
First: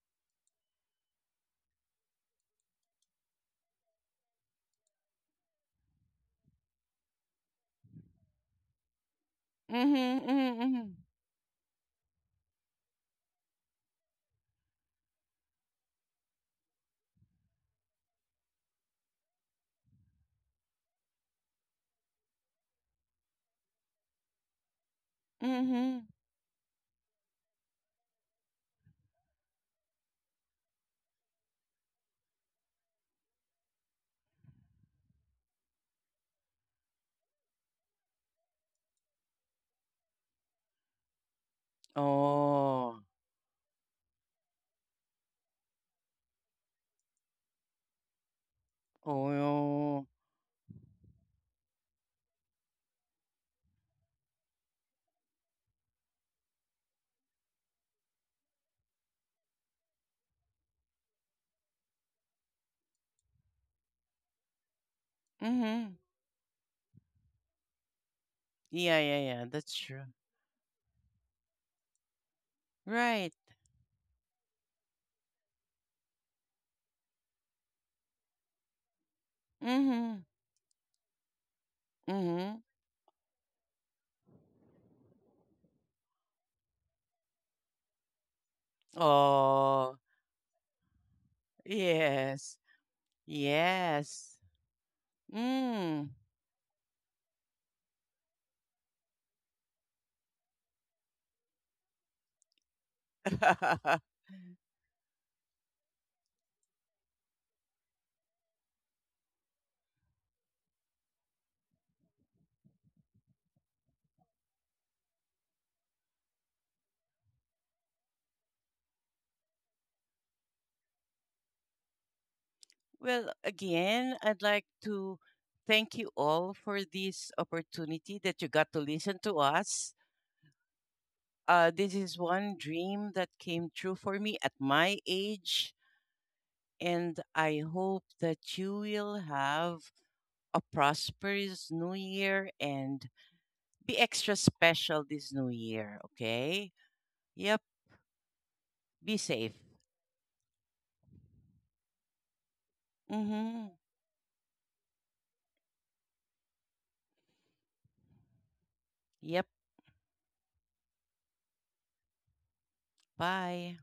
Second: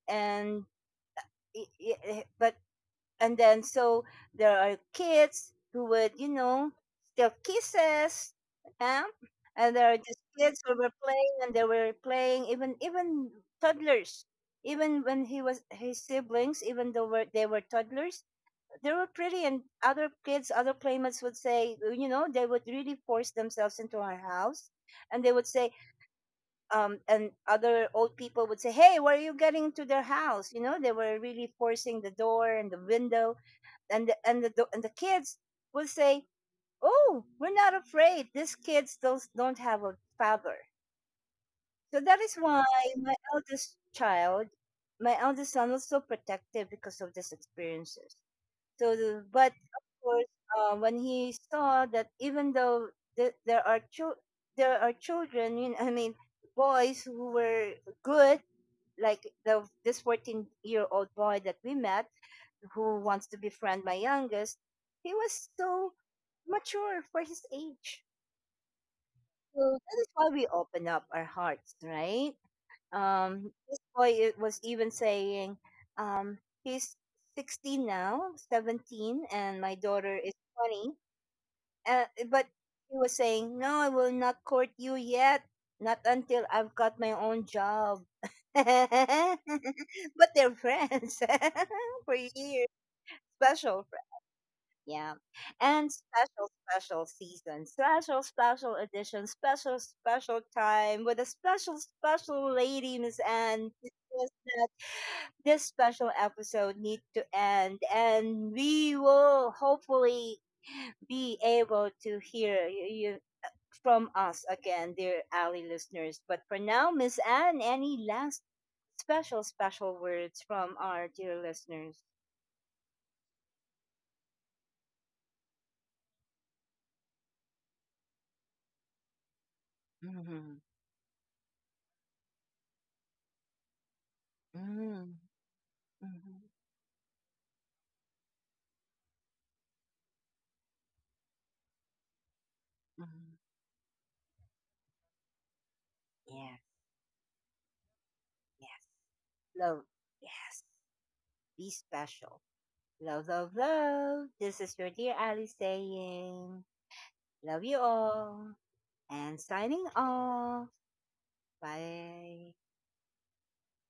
Speaker 1: And, but and then so there are kids who would, you know, still kisses, huh? And there are just
Speaker 2: Mm-hmm.
Speaker 1: kids who were
Speaker 2: Mm-hmm.
Speaker 1: playing, and they were playing, even toddlers. Even when he was, his siblings, even though were, they were toddlers, they were pretty, and other kids, other playmates would say, you know, they would really force themselves into our house, and they would say
Speaker 2: Mhm.
Speaker 1: and other old people would say, "Hey, why are you getting into their house?" You know, they were really forcing the door and the window. And the kids will say, "Oh, we're not afraid. These kids don't have a father." So that is why
Speaker 2: Oh.
Speaker 1: my eldest child, my eldest son, was so protective because of these experiences. So, the,
Speaker 2: Oh.
Speaker 1: but of
Speaker 2: Yo.
Speaker 1: course, when he saw that, even though there are there are children, you know, I mean, boys who were good, like the this 14 year old boy that we met, who wants to befriend my youngest, he was so
Speaker 2: Mhm.
Speaker 1: mature for his age.
Speaker 2: Yeah, yeah, yeah.
Speaker 1: So
Speaker 2: That's
Speaker 1: that is
Speaker 2: true.
Speaker 1: why we open up our hearts, right?
Speaker 2: Right.
Speaker 1: This boy was even saying, um, he's 16 now, 17, and my daughter
Speaker 2: Mhm.
Speaker 1: is 20. But
Speaker 2: Mhm.
Speaker 1: he was saying, no, I will not court you yet. Not until I've got my own job.
Speaker 2: Oh.
Speaker 1: But they're friends for
Speaker 2: Yes.
Speaker 1: years. Special.
Speaker 2: Yes.
Speaker 1: Yeah. And
Speaker 2: Mm.
Speaker 1: special, special season, special, special edition, special, special time with a special, special lady, Miss Anne. It's just that this special episode needs to end, and we will hopefully be able to hear you, from us again, dear Ali listeners. But for now, Miss Anne, any last special, special words from our dear listeners?
Speaker 2: Well, again, I'd like to thank you all for this opportunity that you got to listen to us.
Speaker 1: Mm-hmm.
Speaker 2: This is one dream that came true for me at my
Speaker 1: Mm-hmm.
Speaker 2: age,
Speaker 1: Mm-hmm.
Speaker 2: and I hope that you will have a prosperous new year and be extra special this new year,
Speaker 1: Yes.
Speaker 2: okay? Yep,
Speaker 1: Yes.
Speaker 2: be safe.
Speaker 1: Love, yes. Be special. Love, love,
Speaker 2: Mhm.
Speaker 1: love. This is your dear Ali saying, love you all and
Speaker 2: Yep,
Speaker 1: signing off. Bye.
Speaker 2: bye.